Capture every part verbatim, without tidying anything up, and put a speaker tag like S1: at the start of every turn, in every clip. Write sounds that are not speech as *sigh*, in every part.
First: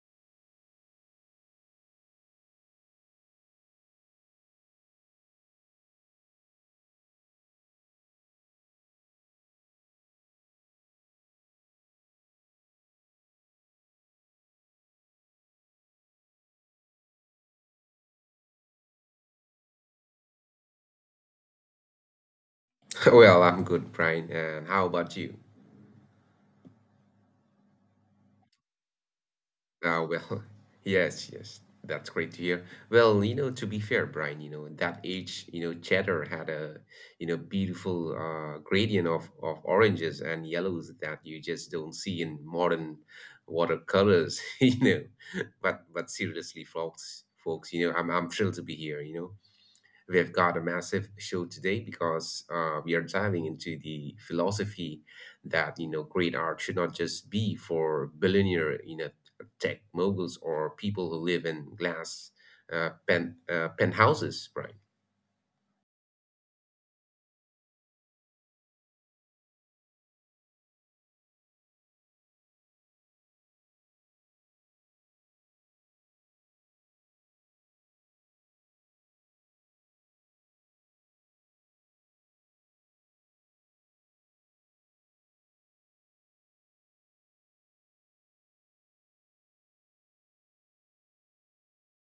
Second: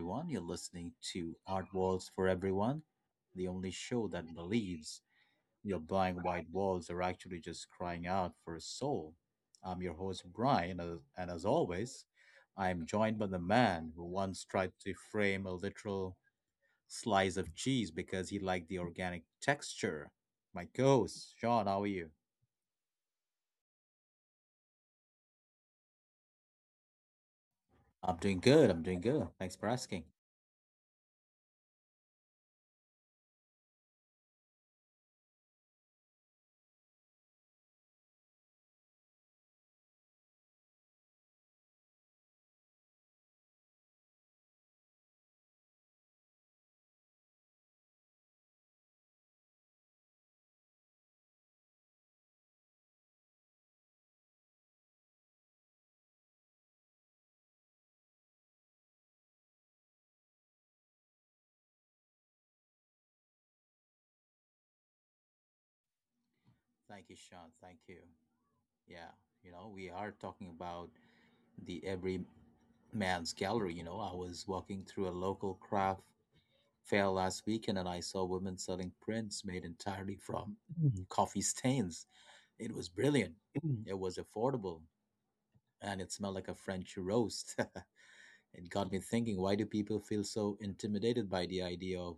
S1: everyone. You're listening to Art Walls for Everyone, the only show that believes your blank white walls are actually just crying out for a soul. I'm your host, Brian, and and as always, I'm joined by the man who once tried to frame a literal slice of cheese because he liked the organic texture. My ghost, Sean, how are you?
S2: *laughs* Well, I'm good, Brian. And how about you?
S1: I'm doing good. I'm doing good. Thanks for
S2: Ah,
S1: asking.
S2: well, *laughs* yes, yes, that's great to hear. Well, you know, to be fair, Brian, you know, that age, you know, cheddar had a, you know, beautiful uh, gradient of of oranges and yellows that you just don't see in modern watercolors, *laughs* you know. But but seriously, folks, folks, you know, I'm I'm thrilled to be here, you know. We have got a massive show today because uh, we are diving into the philosophy that you know great art should not just be for billionaire you know tech moguls or people who live in glass uh, pen, uh, penthouses, right?
S1: Thank you, Sean. Thank you. Yeah, you know, we are talking about the every man's gallery. You know, I was walking through a local craft fair last weekend and I saw women selling prints made entirely from Mhm. coffee stains. It was brilliant. Mhm. It was affordable and it smelled like a French roast. *laughs* it got me thinking, why do people feel so intimidated by the idea of,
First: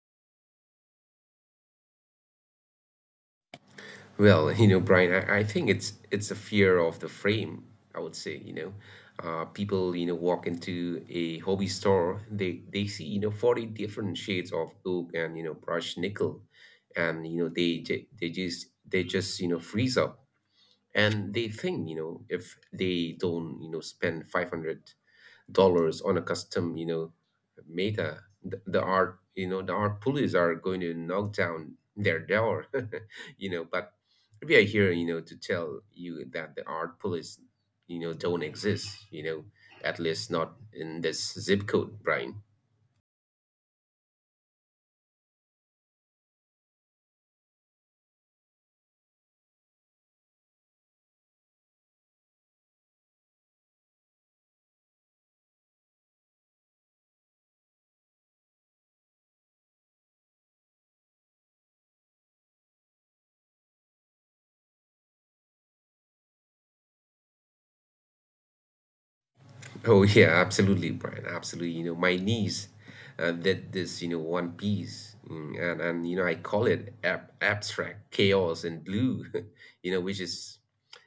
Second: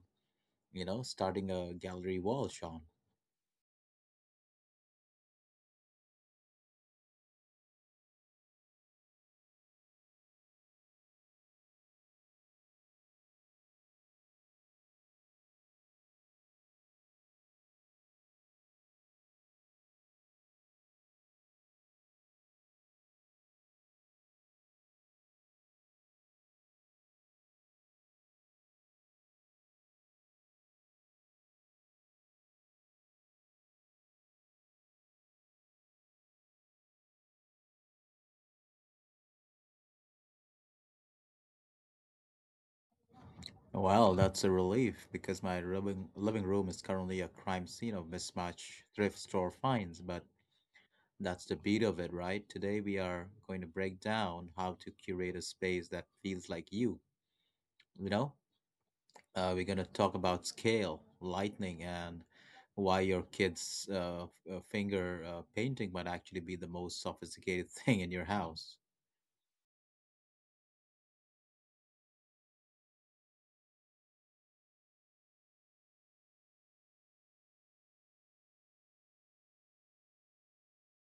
S1: you know, starting a gallery wall, Sean?
S2: Well, you know, Brian, I, I think it's it's a fear of the frame, I would say, you know. Uh, people, you know, walk into a hobby store, they they see, you know, forty different shades of oak and, you know, brushed nickel. And, you know, they ju- they just they just, you know, freeze up. And they think, you know, if they don't, you know, spend five hundred dollars on a custom, you know, meta. The, the art, you know, the art police are going to knock down their door, *laughs* you know. But we are here, you know, to tell you that the art police, you know, don't exist, you know, at least not in this zip code, Brian.
S1: Well, that's a relief because my living, living room is currently a crime scene of mismatched thrift store finds, but that's the beat of it, right? Today we are going to break down how to curate a space that feels like you. You know, uh, we're going to talk about scale, lightning, and why your kid's uh, f- uh, finger uh, painting might actually be the most sophisticated *laughs* thing in your house.
S2: Oh yeah, absolutely, Brian. Absolutely. You know, my niece uh, did this, you know, One Piece, mm, and and you know, I call it ab abstract chaos and blue, *laughs* you know, which is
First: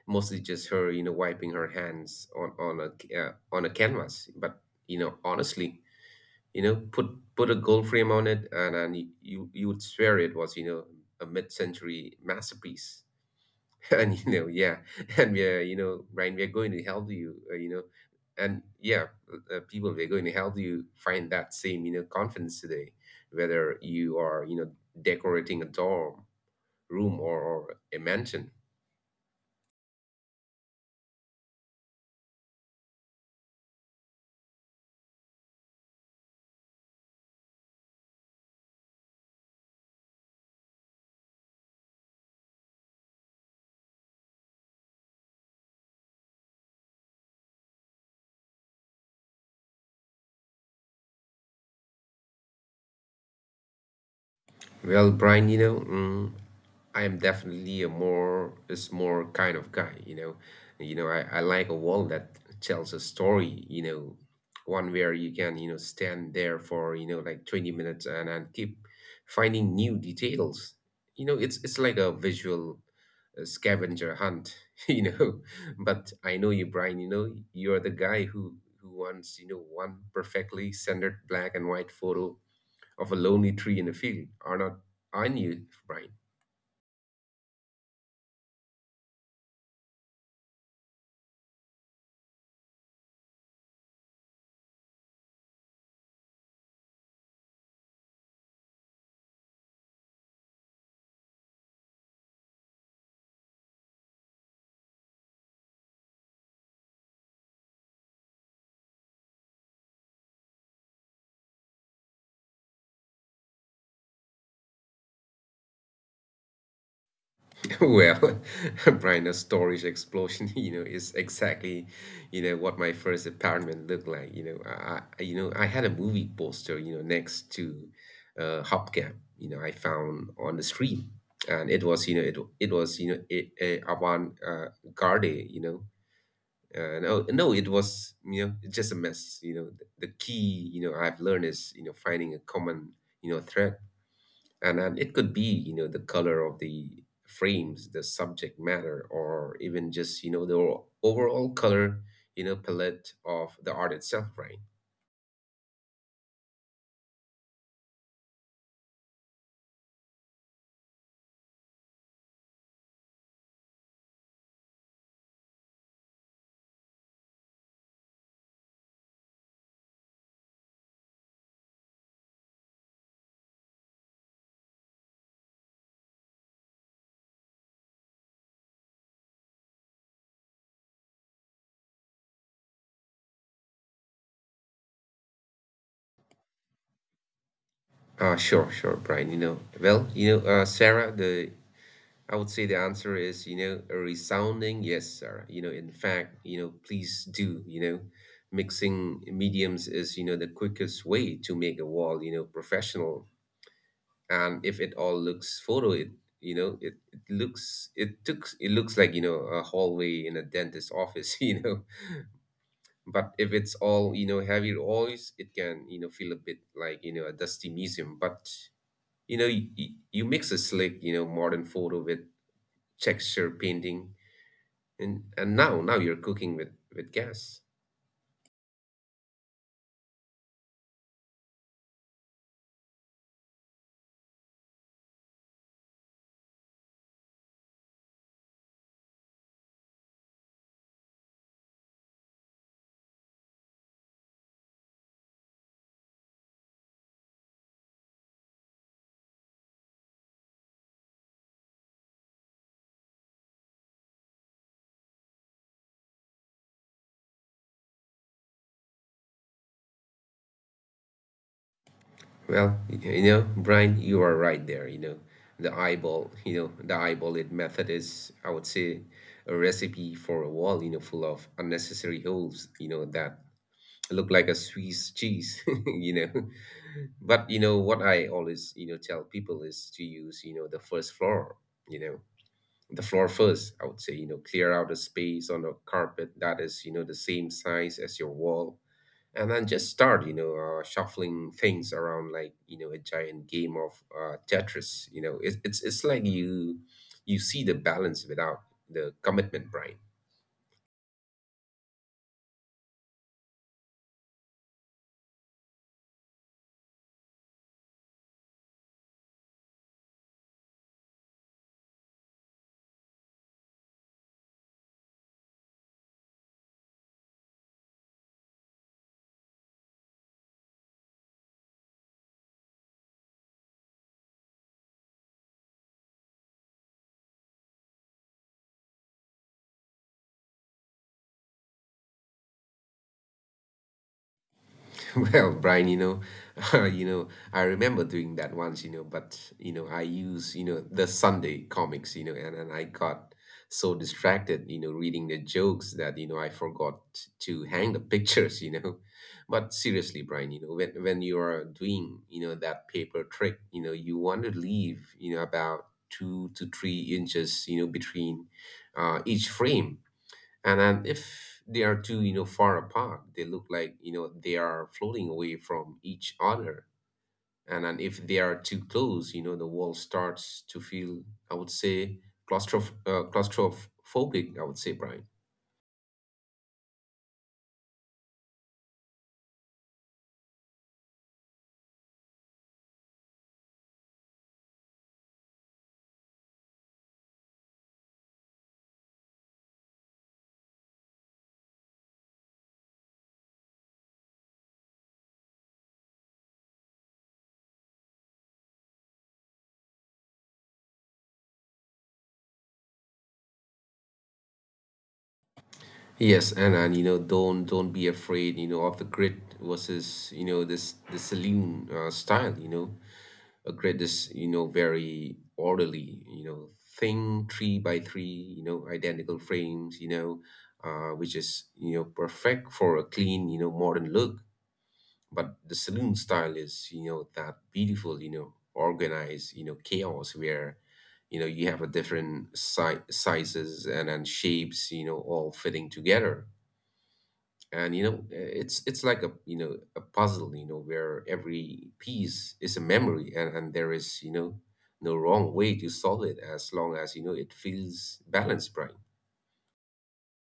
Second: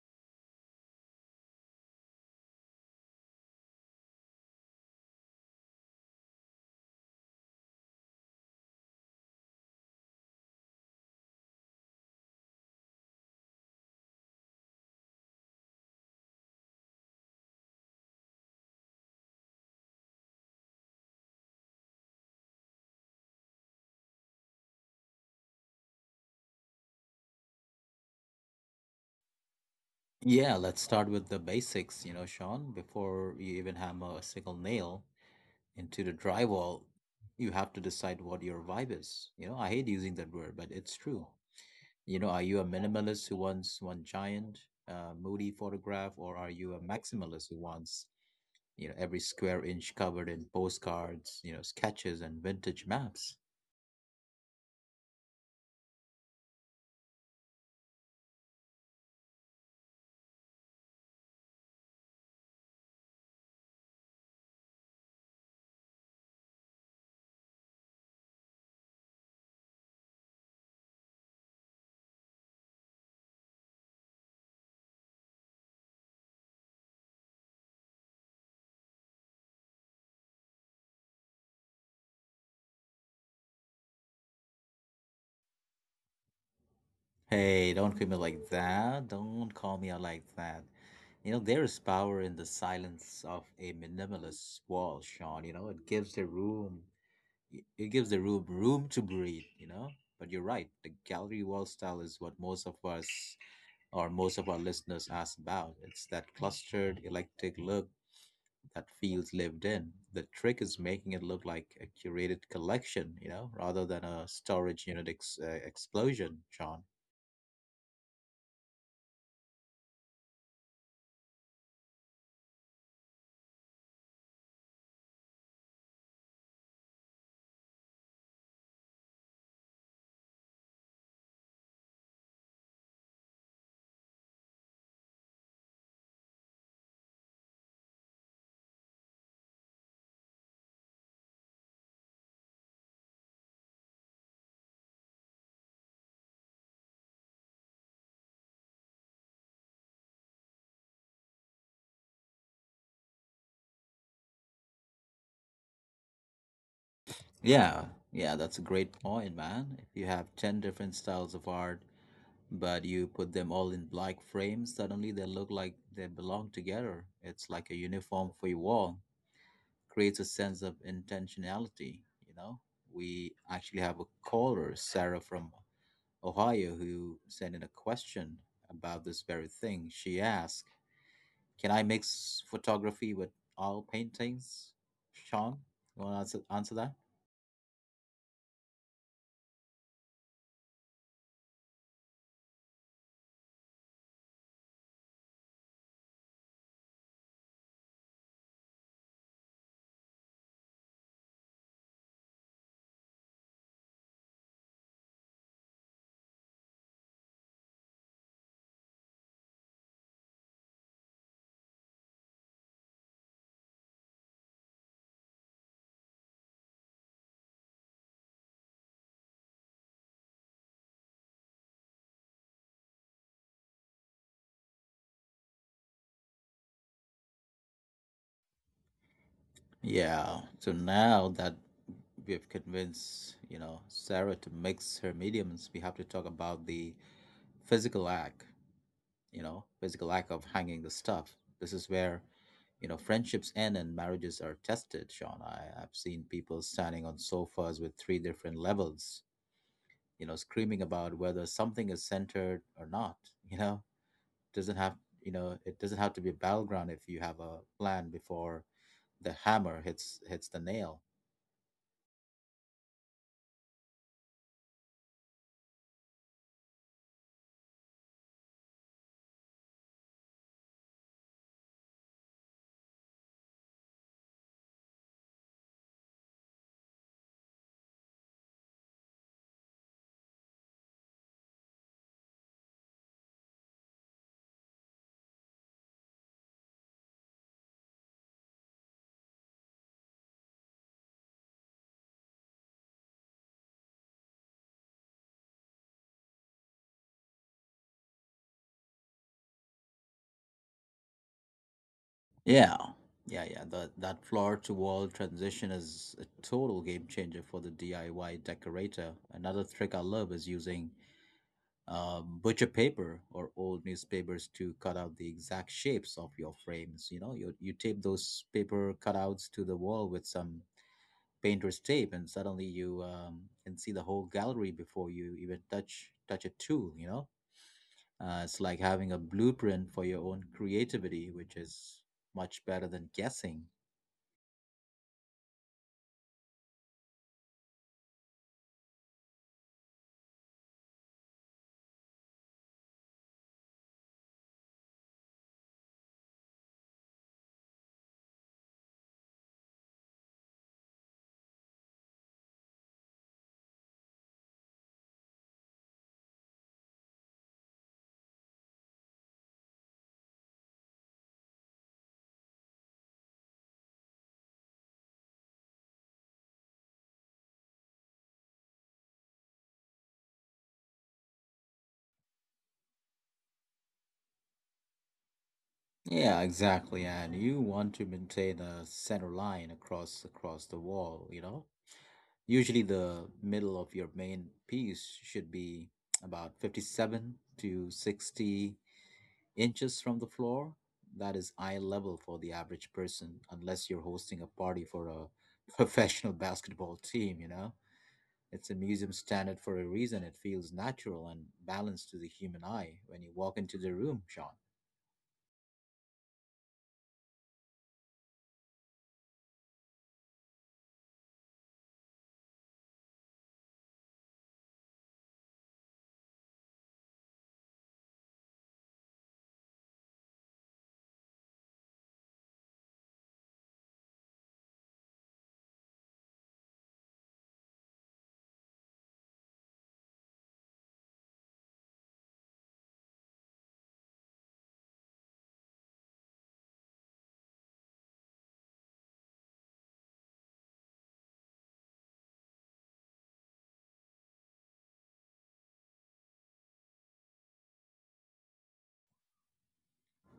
S2: mostly just her, you know, wiping her hands on on a c- uh, on a canvas. But you know, honestly, you know, put put a gold frame on it, and and you you would swear it was, you know, a mid-century masterpiece. *laughs* and you know yeah. *laughs* and we are, you know Ryan, we are going to help you, uh, you know and yeah uh, uh, people, we're going to help you find that same you know confidence today, whether you are, you know decorating a dorm room or, or a mansion.
S1: Yeah, let's start with the basics, you know, Sean. Before you even hammer a single nail into the drywall, you have to decide what your vibe is. You know, I hate using that word, but it's true. You know, are you a minimalist who wants one giant, uh, moody photograph, or are you a maximalist who wants, you know, every square inch covered in postcards, you know, sketches and vintage maps?
S2: Well, Brian, you know, mm, I am definitely a more is more kind of guy, you know. You know, I, I like a wall that tells a story, you know, one where you can, you know, stand there for, you know, like twenty minutes and, and keep finding new details. You know, it's it's like a visual uh, scavenger hunt, *laughs* you know. But I know you, Brian, you know, you're the guy who who wants, you know, one perfectly centered black and white photo of a lonely tree in a field are not unusual, Brian.
S1: Hey, don't call me like that. Don't call me out like that. You know, there is power in the silence of a minimalist wall, Sean. You know, it gives the room, it it gives the room room to breathe, you know? But you're right, the gallery wall style is what most of us or most of our listeners ask about. It's that clustered, eclectic look that feels lived in. The trick is making it look like a curated collection, you know, rather than a storage unit ex- uh, explosion, John.
S2: *laughs* Well, *laughs* Brian, a storage explosion, *laughs* you know, is exactly, you know, what my first apartment looked like. You know, I, I- you know, I had a movie poster, you know, next to uh, hubcap, you know, I found on the street, and it was, you know, it it was, you know, it, a avant uh, garde, you know. Uh, no, no, it was, you know, it's just a mess. You know, the, the key, you know, I've learned is, you know, finding a common, you know, thread. And and it could be, you know the color of the frames, the subject matter, or even just, you know the o- overall color, you know palette of the art itself, right?
S1: Yeah, yeah, that's a great point, man. If you have ten different styles of art, but you put them all in black frames, suddenly they look like they belong together. It's like a uniform for your wall. Creates a sense of intentionality. You know, we actually have a caller, Sarah from Ohio, who sent in a question about this very thing. She asked, "Can I mix photography with oil paintings?" Sean, you want to answer, answer that?
S2: Uh sure sure Brian. You know well you know uh sarah, the I would say the answer is, you know a resounding yes, Sarah. You know in fact, you know please do. You know mixing mediums is, you know the quickest way to make a wall, you know professional. And if it all looks photo, it you know it, it looks it took it looks like, you know a hallway in a dentist office. *laughs* You know but if it's all, you know heavy oils, it can, you know feel a bit like, you know a dusty museum. But you know you, you mix a slick, you know modern photo with texture painting, and and now now you're cooking with with gas.
S1: Yeah. So now that we have convinced, you know, Sarah to mix her mediums, we have to talk about the physical act, you know, physical act of hanging the stuff. This is where, you know, friendships end and marriages are tested, Sean. I, I've seen people standing on sofas with three different levels, you know, screaming about whether something is centered or not, you know, doesn't have, you know, it doesn't have to be a battleground if you have a plan before the hammer hits hits the nail.
S2: Well, you know, Brian, you are right there. You know, the eyeball, you know, the eyeball it method is, I would say, a recipe for a wall, you know, full of unnecessary holes, you know, that look like a Swiss cheese, *laughs* you know. But, you know, what I always, you know, tell people is to use, you know, the first floor, you know, the floor first, I would say, you know, clear out a space on a carpet that is, you know, the same size as your wall, and then just start, you know uh, shuffling things around like, you know a giant game of uh, Tetris. you know it, it's it's like you you see the balance without the commitment, Brian.
S1: Yeah, yeah, yeah. That that floor-to-wall transition is a total game changer for the D I Y decorator. Another trick I love is using um, butcher paper or old newspapers to cut out the exact shapes of your frames. You know, you you tape those paper cutouts to the wall with some painter's tape, and suddenly you um, can see the whole gallery before you even touch touch a tool. You know, uh, it's like having a blueprint for your own creativity, which is much better than guessing.
S2: *laughs* Well, Brian, you know, *laughs* you know, I remember doing that once, you know, but, you know, I use, you know, the Sunday comics, you know, and, and I got so distracted, you know, reading the jokes that, you know, I forgot to hang the *laughs* pictures, you know. But seriously, Brian, you know, when when you are doing, you know, that paper trick, you know, you want to leave, you know, about two to three inches, you know, between uh, each frame. And then if they are too, you know far apart, they look like, you know they are floating away from each other. And then if they are too close, you know the wall starts to feel, I would say, claustroph- uh, claustrophobic, I would say, Brian.
S1: Yeah, exactly. And you want to maintain a center line across across the wall, you know? Usually the middle of your main piece should be about fifty-seven to sixty inches from the floor. That is eye level for the average person, unless you're hosting a party for a *laughs* professional basketball team, you know? It's a museum standard for a reason. It feels natural and balanced to the human eye when you walk into the room, Sean.
S2: Yes, and and you know don't don't be afraid, you know of the grid versus, you know this the saloon uh, style, you know a grid is, you know very orderly, you know thing, three by three, you know identical frames, you know uh, which is, you know perfect for a clean, you know modern look. But the saloon style is, you know that beautiful, you know organized, you know chaos where, you know you have a different si- sizes and, and shapes, you know all fitting together. And, you know uh, it's it's like a, you know a puzzle, you know where every piece is a memory, and, and there is, you know no wrong way to solve it, as long as, you know it feels balanced, Brian.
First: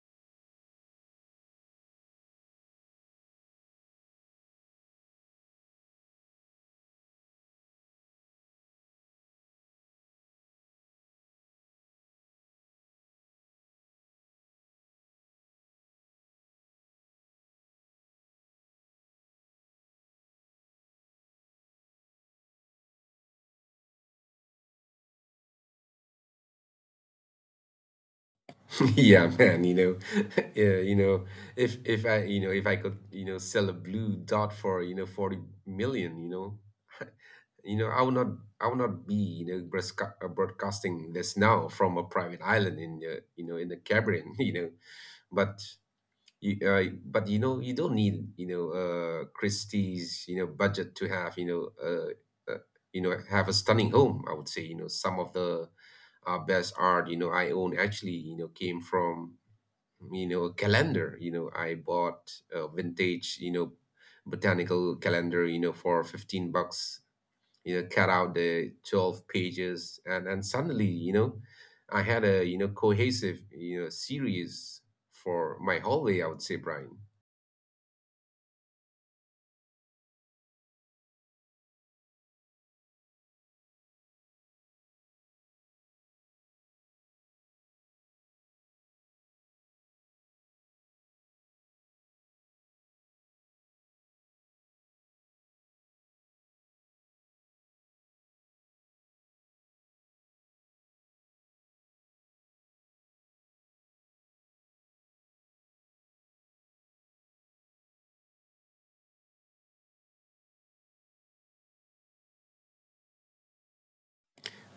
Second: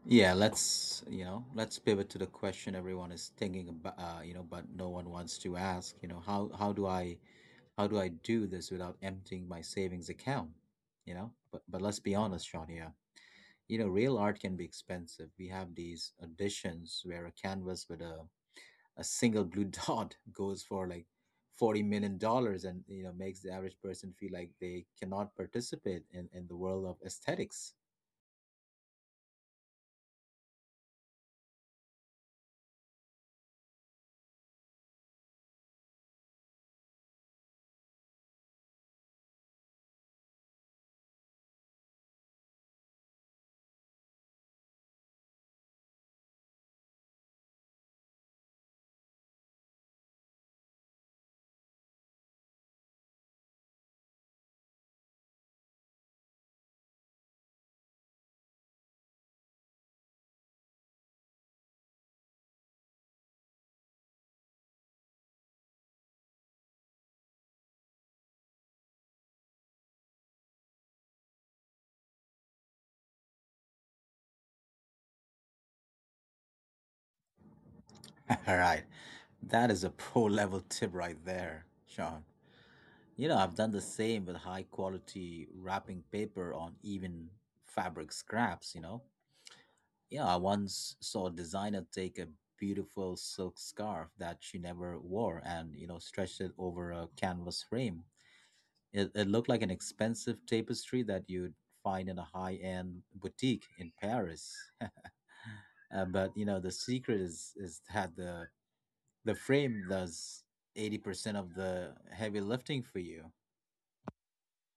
S1: Yeah, let's, you know, let's pivot to the question everyone is thinking about, uh, you know, but no one wants to ask, you know, how how do I how do I do this without emptying my savings account? You know, but but let's be honest, Sean, yeah. You know, real art can be expensive. We have these auditions where a canvas with a a single blue *laughs* dot goes for like forty million dollars and, you know, makes the average person feel like they cannot participate in in the world of aesthetics.
S2: *laughs* Yeah, man. You know *laughs* yeah. you know if if I you know if I could, you know sell a blue dot for, you know forty million, you know you know I would not, I would not be, you know broadca- uh, broadcasting this now from a private island in uh, you know in the Caribbean. *laughs* You know but You, uh, but you know, you don't need, you know uh, Christie's, you know budget to have, you know uh, uh, you know have a stunning home. I would say, you know some of the uh, best art, you know I own, actually, you know came from, you know a calendar. You know I bought a vintage, you know botanical calendar, you know for fifteen bucks. You know cut out the twelve pages, and and suddenly, you know I had a, you know cohesive, you know series for my hallway, I would say, Brian.
S1: All right. That is a pro level tip right there, Sean. You know, I've done the same with high quality wrapping paper on even fabric scraps, you know. Yeah, I once saw a designer take a beautiful silk scarf that she never wore and, you know, stretched it over a canvas frame. It, it looked like an expensive tapestry that you'd find in a high end boutique in Paris. Uh, but, you know, the secret is, is that the the frame does eighty percent of the heavy lifting for you.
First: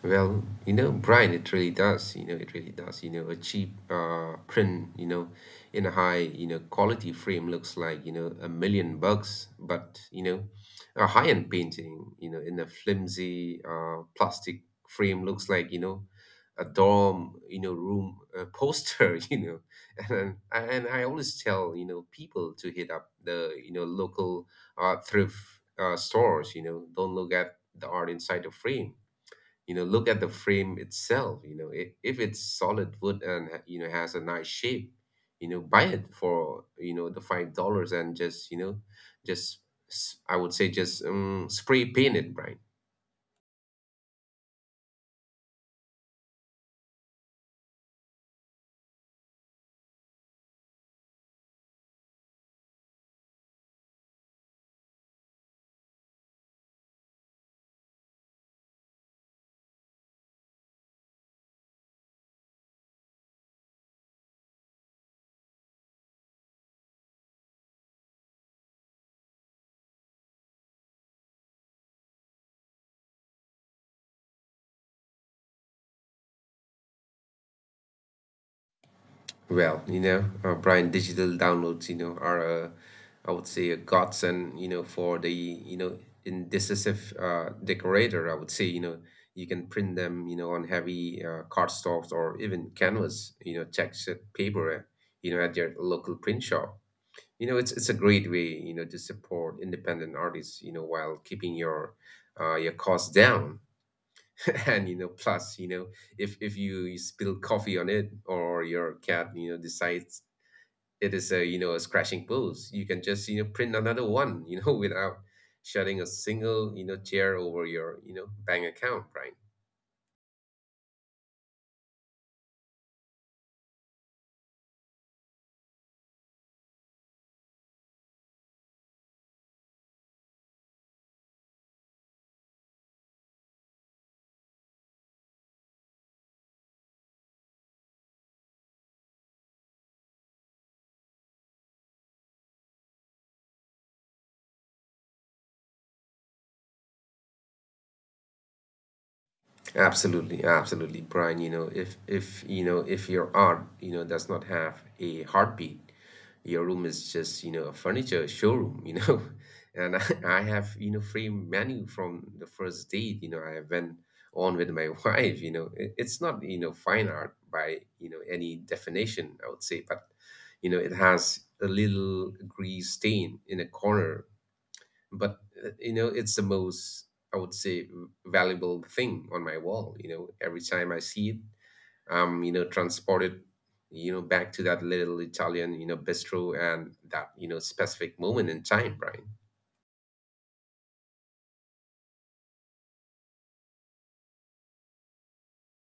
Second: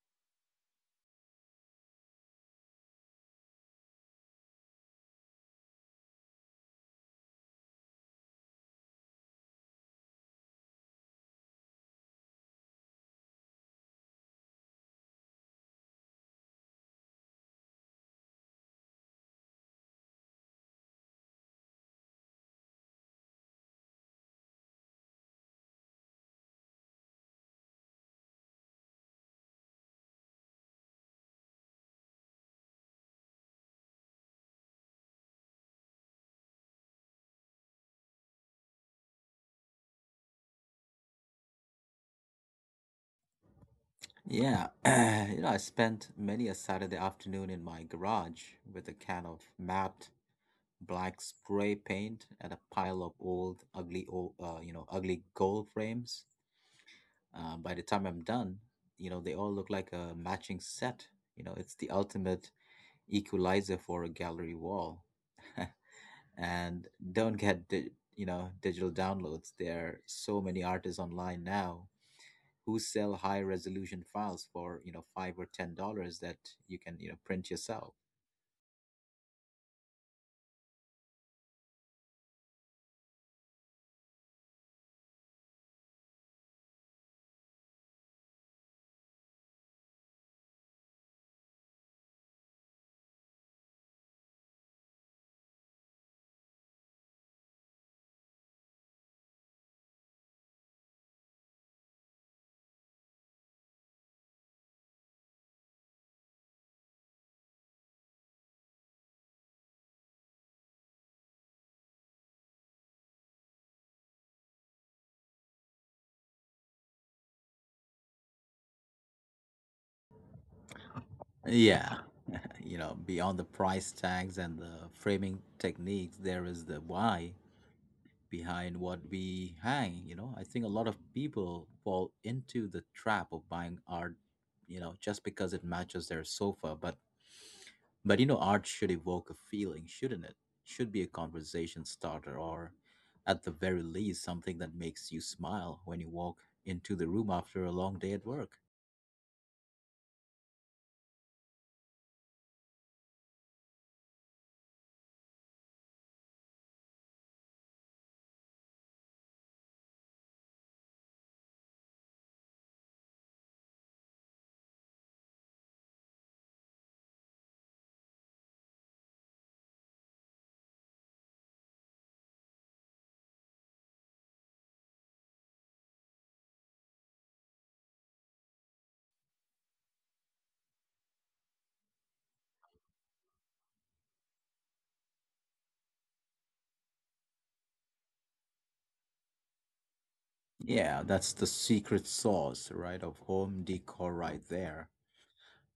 S2: Well, you know, Brian, it really does. You know, it really does. You know, a cheap uh, print, you know, in a high, you know, quality frame looks like, you know, a million bucks. But, you know, a high-end painting, you know, in a flimsy uh, plastic frame looks like, you know, a dorm, you know, room uh, poster, *laughs* you know. And, and I always tell, you know, people to hit up the, you know, local uh, thrift uh, stores, you know, don't look at the art inside the frame. You know look at the frame itself. you know if, if it's solid wood and ha- you know has a nice shape, you know buy it for, you know the five dollars, and just, you know just s- I would say just um, spray paint it, Brian.
S1: Yeah, *clears throat* you know, I spent many a Saturday afternoon in my garage with a can of matte black spray paint and a pile of old, ugly, old, uh, you know, ugly gold frames. Uh, by the time I'm done, you know, they all look like a matching set. You know, it's the ultimate equalizer for a gallery wall. *laughs* and don't get di- you know, digital downloads, there are so many artists online now who sell high resolution files for, you know, five or ten dollars that you can, you know, print yourself.
S2: Well, you know, uh, Brian, digital downloads, you know, are a, I would say a godsend, you know, for the, you know, indecisive uh, decorator, I would say. You know, you can print them, you know, on heavy uh, cardstocks or even canvas, you know, textured paper, uh, you know, at your local print shop. You know, it's it's a great way, you know, to support independent artists, you know, while keeping your uh, your costs down. *laughs* and you know, plus, you know, if if you, you spill coffee on it or your cat you know decides it is a you know a scratching pose. You can just you know print another one you know *laughs* Without shedding a single you know tear over your you know bank account, right?
S1: Yeah, *laughs* you know, beyond the price tags and the framing techniques there is the why behind what we hang. You know, I think a lot of people fall into the trap of buying art, you know, just because it matches their sofa, but But you know, art should evoke a feeling, shouldn't it? Should be a conversation starter, or at the very least, something that makes you smile when you walk into the room after a long day at work.
S2: Absolutely, absolutely, Brian. You know, if if you know if your art, you know, does not have a heartbeat, your room is just you know a furniture showroom. You know, *laughs* and I, I have you know free menu from the first date. You know, I went on with my *laughs* wife. You know, it, it's not you know fine art by you know any definition, I would say. But you know, it has a little grease stain in a corner, but uh, you know it's the most, I would say, v- valuable thing on my wall. You know every time I see it, um, you know transported you know back to that little Italian you know bistro, and that you know specific moment in time, right?
S1: Yeah, that's the secret sauce, right, of home decor right there.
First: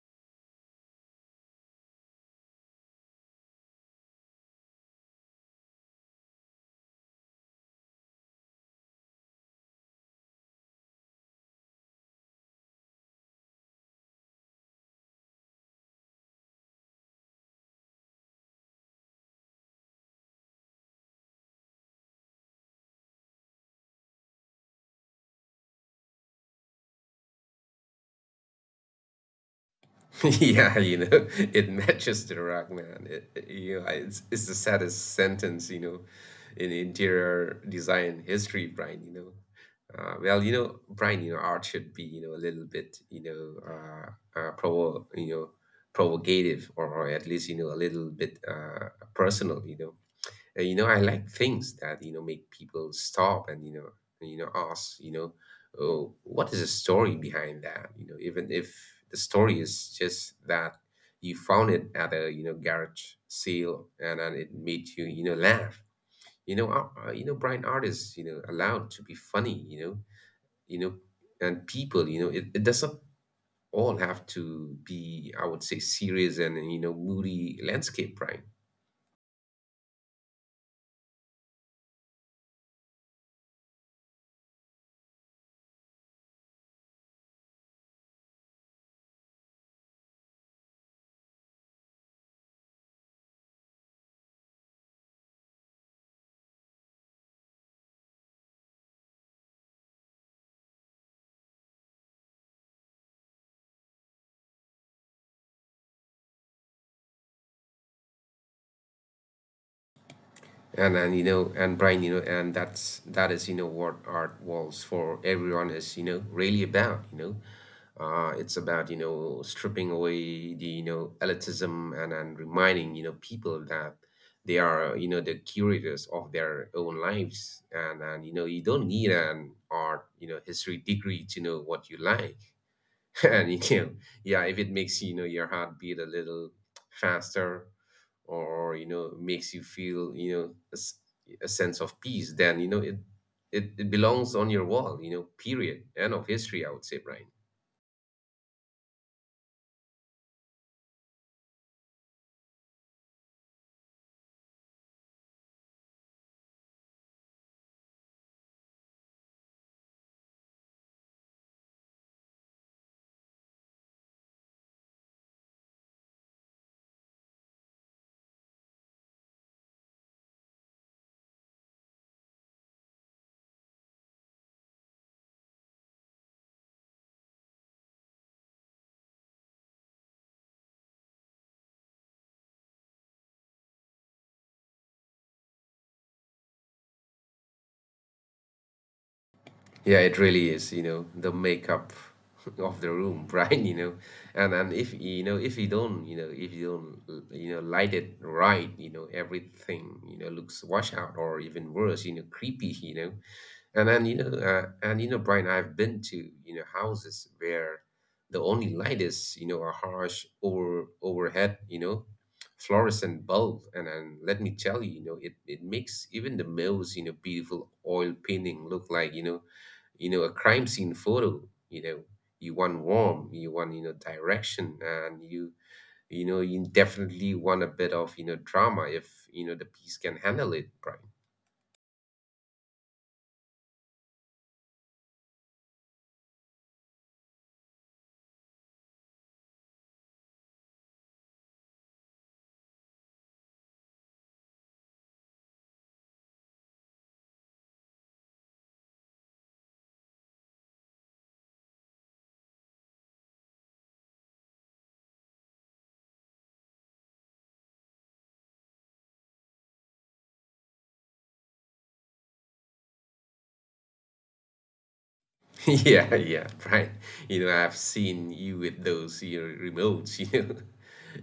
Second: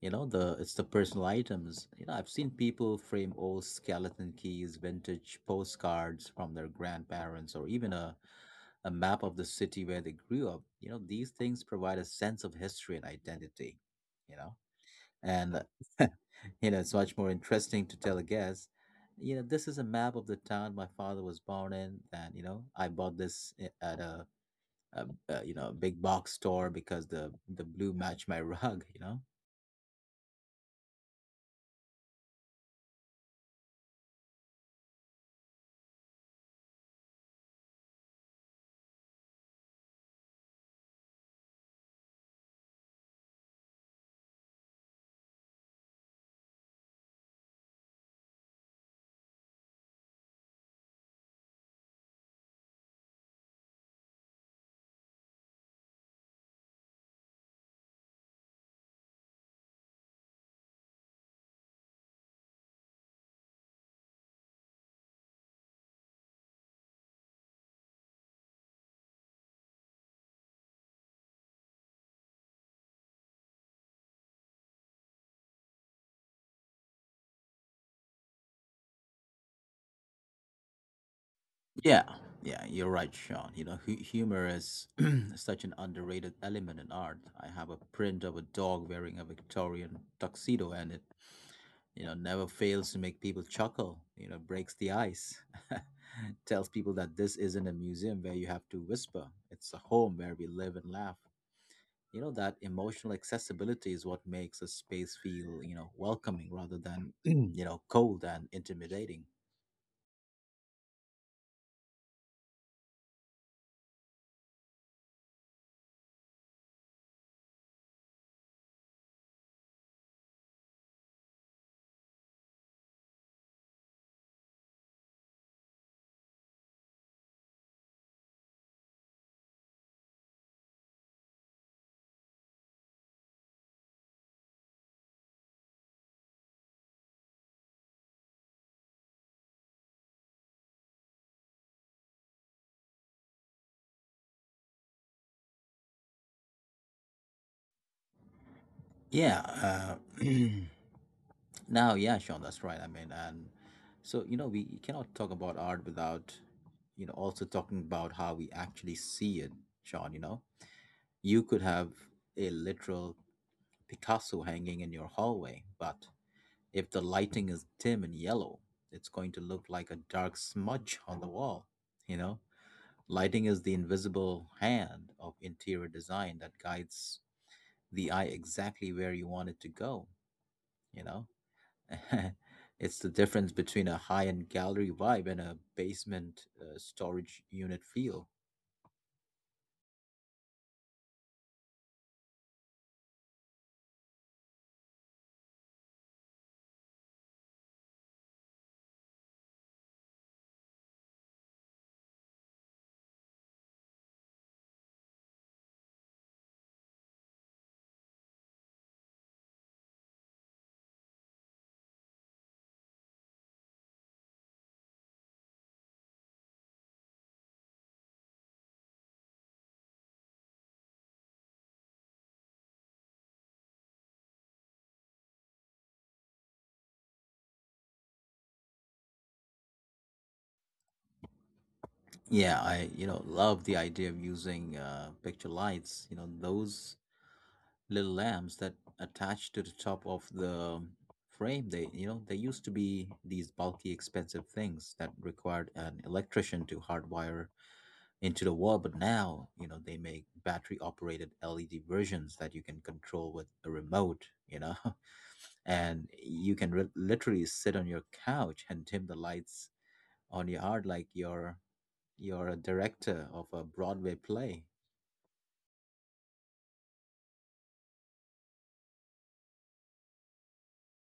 S1: You know, the it's the personal items. You know, I've seen people frame old skeleton keys, vintage postcards from their grandparents, or even a, a map of the city where they grew up. You know, these things provide a sense of history and identity, you know? And *laughs* you know, it's much more interesting to tell a guest, you know, this is a map of the town my father was born in, and you know, I bought this i- at a, a, a you know, a big box store because the the blue matched my *laughs* rug, you know.
S2: *laughs* Yeah, you know, it matches the rock, man. It, it- you know, I- it's, it's the saddest sentence, you know, in interior design history, Brian, you know. Uh, well, you know, Brian, you know, art should be, you know, a little bit, you know, uh, uh, provo, you know, provocative, or, or at least, you know, a little bit uh, personal, you know. Uh, you know, I like things that you know make people stop and you know you know ask, you know, oh, what is the story behind that? You know, even if the story is just that you found it at a you know garage sale, and then it made you you know laugh. You know, uh, uh, you know, blind artists you know allowed to be funny. You know, you know, and people, you know it, it doesn't all have to be, I would say, serious and you know moody landscape, right?
S1: Yeah, yeah, you're right, Sean. You know, hu- humor is *clears throat* such an underrated element in art. I have a print of a dog wearing a Victorian tuxedo, and it, you know, never fails to make people chuckle, you know, breaks the ice, *laughs* tells people that this isn't a museum where you have to whisper, it's a home where we live and laugh. You know, that emotional accessibility is what makes a space feel, you know, welcoming rather than, *clears throat* you know, cold and intimidating.
S2: and and you know and Brian, you know and that's that is you know what Art Walls for Everyone is you know really about you know uh, It's about you know stripping away the you know elitism, and and reminding you know people that they are you know the curators of their own lives, and and you know you don't need an art you know history degree to know what you like. *laughs* And you can, yeah, if it makes you know your heart beat a little faster, or you know makes you feel, you know a, s- a sense of peace, then you know it, it it belongs on your wall. You know period, end of history, I would say, Brian.
S1: Yeah. Uh, *clears throat* now, yeah, Sean, that's right. I mean, and so, you know, we cannot talk about art without, you know, also talking about how we actually see it, Sean, you know. You could have a literal Picasso hanging in your hallway, but if the lighting is dim and yellow, it's going to look like a dark smudge on the wall, you know? Lighting is the invisible hand of interior design that guides the eye exactly where you want it to go, you know? *laughs* it's the difference between a high-end gallery vibe and a basement uh, storage unit feel.
S2: Yeah, it really is, you know, the makeup *laughs* of the room, *laughs* right? You know, and and if you know if you don't, you know, if you don't, uh, you know, light it right, you know, everything, you know, looks washed out, or even worse, you know, creepy, you know, and then you know, uh, and you know, Brian, I've been to you know houses where the only light is you know a harsh over overhead, you know, fluorescent bulb, and and let me tell you, you know, it it makes even the most you know beautiful oil painting look like you know you know a crime scene photo you know you want warm, you want you know direction, and you you know you definitely want a bit of you know drama, if you know the piece can handle it, right?
S1: Yeah, I, you know, love the idea of using uh, picture lights. You know those little lamps that attach to the top of the frame. They, you know, they used to be these bulky, expensive things that required an electrician to hardwire into the wall. But now you know they make battery operated L E D versions that you can control with a remote. You know, *laughs* and you can re- literally sit on your couch and dim the lights on your art like you're you're a director of a Broadway play.
S2: *laughs* Yeah, yeah, right. You know, I've seen you with those you know, remotes. *laughs* You know,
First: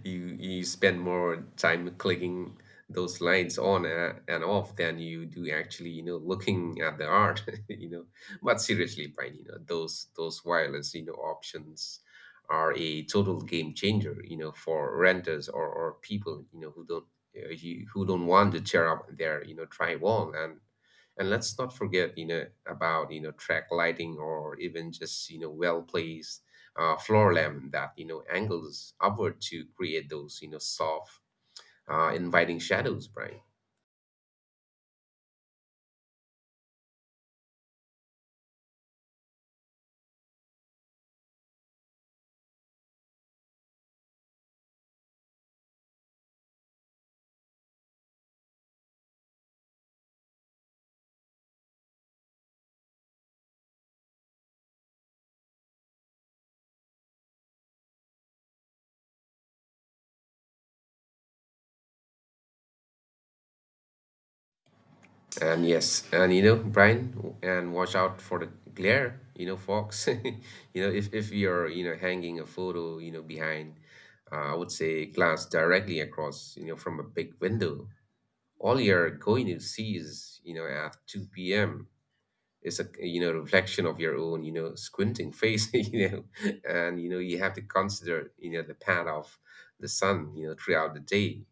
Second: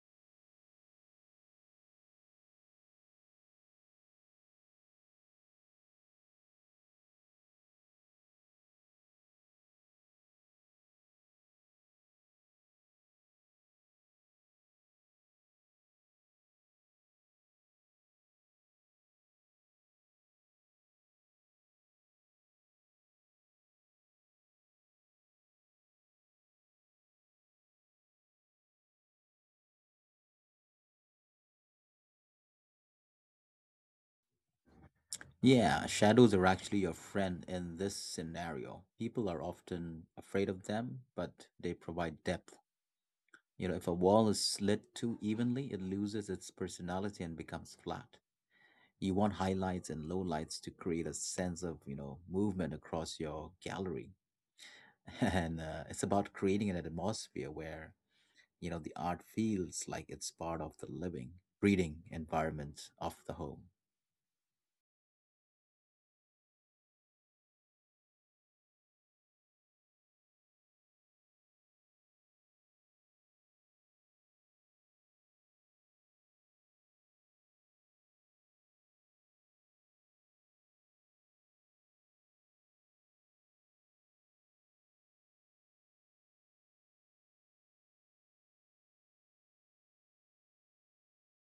S2: you you spend more time clicking those lights on a- and off than you do, actually, you know, looking at the art. *laughs* You know, but seriously, Brian, you know, those those wireless, you know, options are a total game changer. You know, for renters or or people, you know, who don't uh, you, who don't want to tear up their you know drywall. And and let's not forget, you know, about you know track lighting, or even just you know well placed uh, floor lamp that you know angles upward to create those you know soft, uh, inviting shadows, Brian.
S1: Yeah, shadows are actually your friend in this scenario. People are often afraid of them, but they provide depth. You know, if a wall is slit too evenly, it loses its personality and becomes flat. You want highlights and lowlights to create a sense of, you know, movement across your gallery. *laughs* And uh, It's about creating an atmosphere where you know the art feels like it's part of the living breeding environment of the home
S2: And yes, and you know, Brian, and watch out for the glare, you know, folks. *laughs* you know, if if you're you know hanging a photo, you know, behind, uh, I would say, glass directly across, you know, from a big window. All you're going to see is, you know at two p m, it's a you know reflection of your own you know squinting face. *laughs* you know and you know you have to consider you know the path of the sun you know throughout the day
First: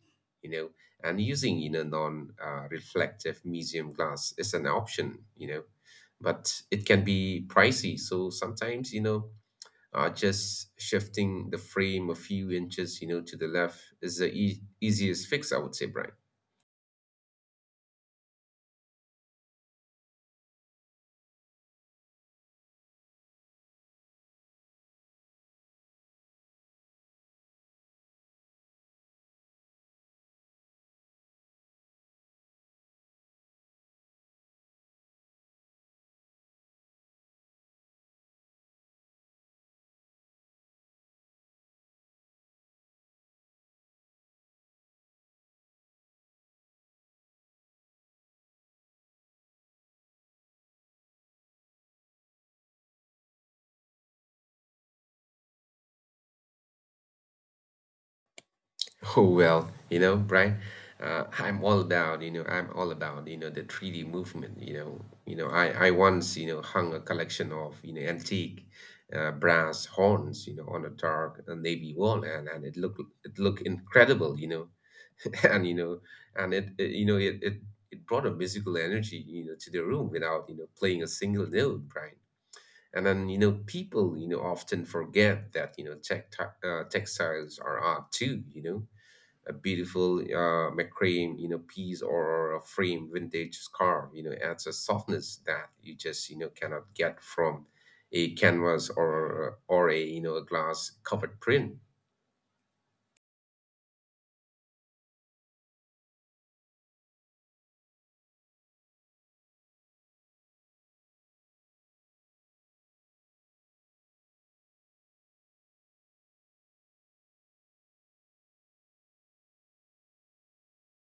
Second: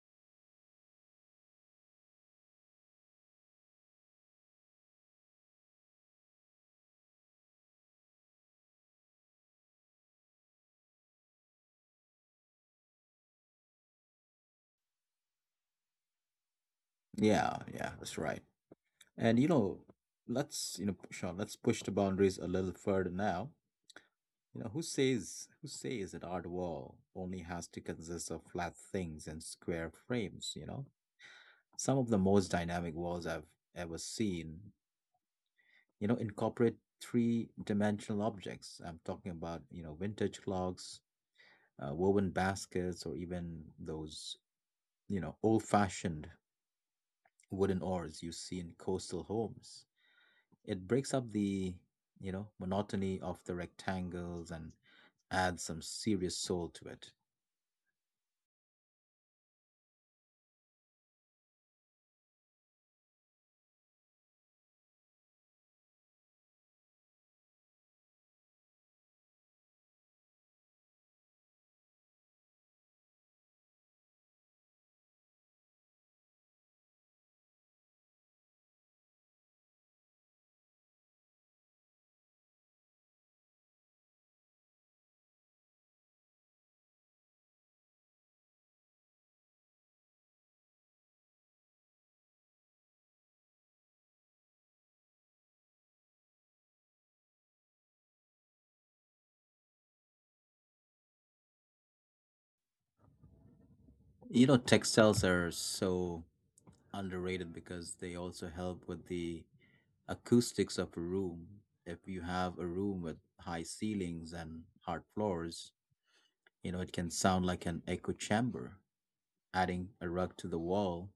S2: you know and using you know non uh, reflective museum glass is an option. You know but it can be pricey, so sometimes you know uh, just shifting the frame a few inches you know to the left is the e- easiest fix, I would say, Brian.
S1: yeah yeah That's right. And you know let's you know sean let's push the boundaries a little further now. You know who says who says that art wall only has to consist of flat things and square frames you know Some of the most dynamic walls I've ever seen you know incorporate three dimensional objects. I'm talking about you know vintage clocks, uh, woven baskets, or even those you know, old fashioned wooden oars you see in coastal homes. It breaks up the, you know, monotony of the rectangles and adds some serious soul to it.
S2: Oh well, you know, Brian, uh, I'm all about, you know, I'm all about, you know, the three D movement, you know. You know, I, I once, you know, hung a collection of, you know, antique uh, brass horns, you know, on a dark uh, navy wall, and, and it looked it looked incredible, you know. *laughs* And you know, and it, it you know, it, it it brought a musical energy, you know, to the room, without, you know, playing a single note, Brian. And then, you know, people, you know, often forget that, you know, tech, uh, textiles are art too, you know A beautiful uh, macrame, you know, piece, or a frame vintage scarf, you know, adds a softness that you just, you know, cannot get from a canvas, or or a, you know, a glass covered print.
S1: You know, textiles are so underrated because they also help with the acoustics of a room. If you have a room with high ceilings and hard floors, you know, it can sound like an echo chamber. Adding a rug to the wall,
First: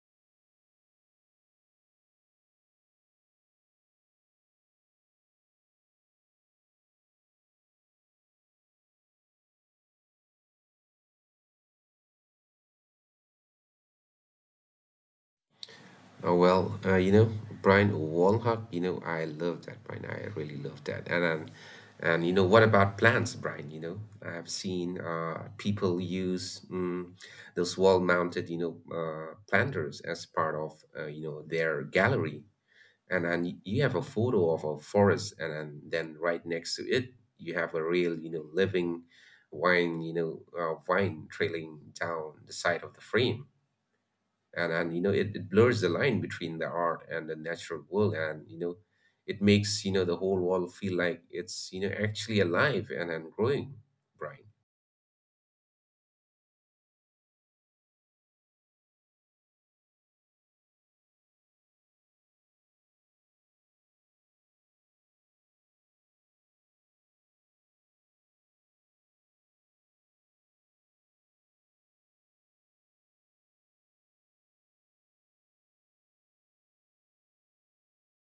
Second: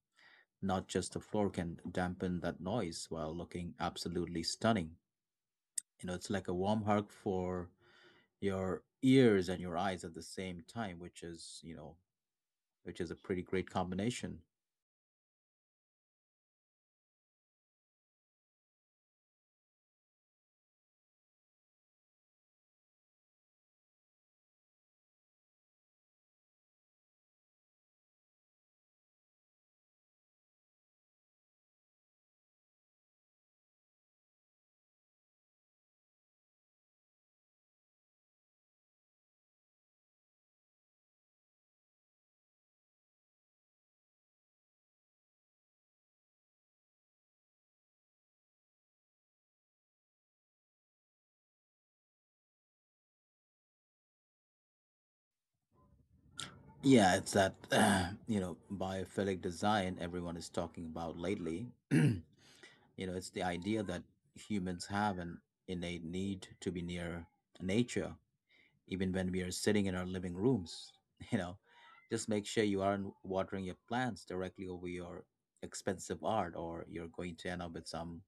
S1: not just the floor, can dampen that noise while looking absolutely stunning. You know, it's like a warm hug for your ears and your eyes at the same time, which is, you know, which is a pretty great combination.
S2: Oh, well, uh, you know, Brian Walhub, you know, I love that, Brian. I really love that. And and, and you know, what about plants, Brian? You know, I've seen uh, people use mm, those wall-mounted, you know, uh, planters as part of, uh, you know, their gallery. And and y- you have a photo of a forest, and and then right next to it you have a real you know living wine, you know uh, vine trailing down the side of the frame. And and you know it, it blurs the line between the art and the natural world, and you know it makes you know the whole wall feel like it's you know actually alive and, and growing, Brian.
S1: Yeah, it's that, *clears throat* you know, biophilic design everyone is talking about lately. *clears throat* You know, it's the idea that humans have an innate need to be near nature even when we are sitting in our living rooms. *laughs* You know, just make sure you aren't watering your plants directly over your expensive art, or you're going to end up with some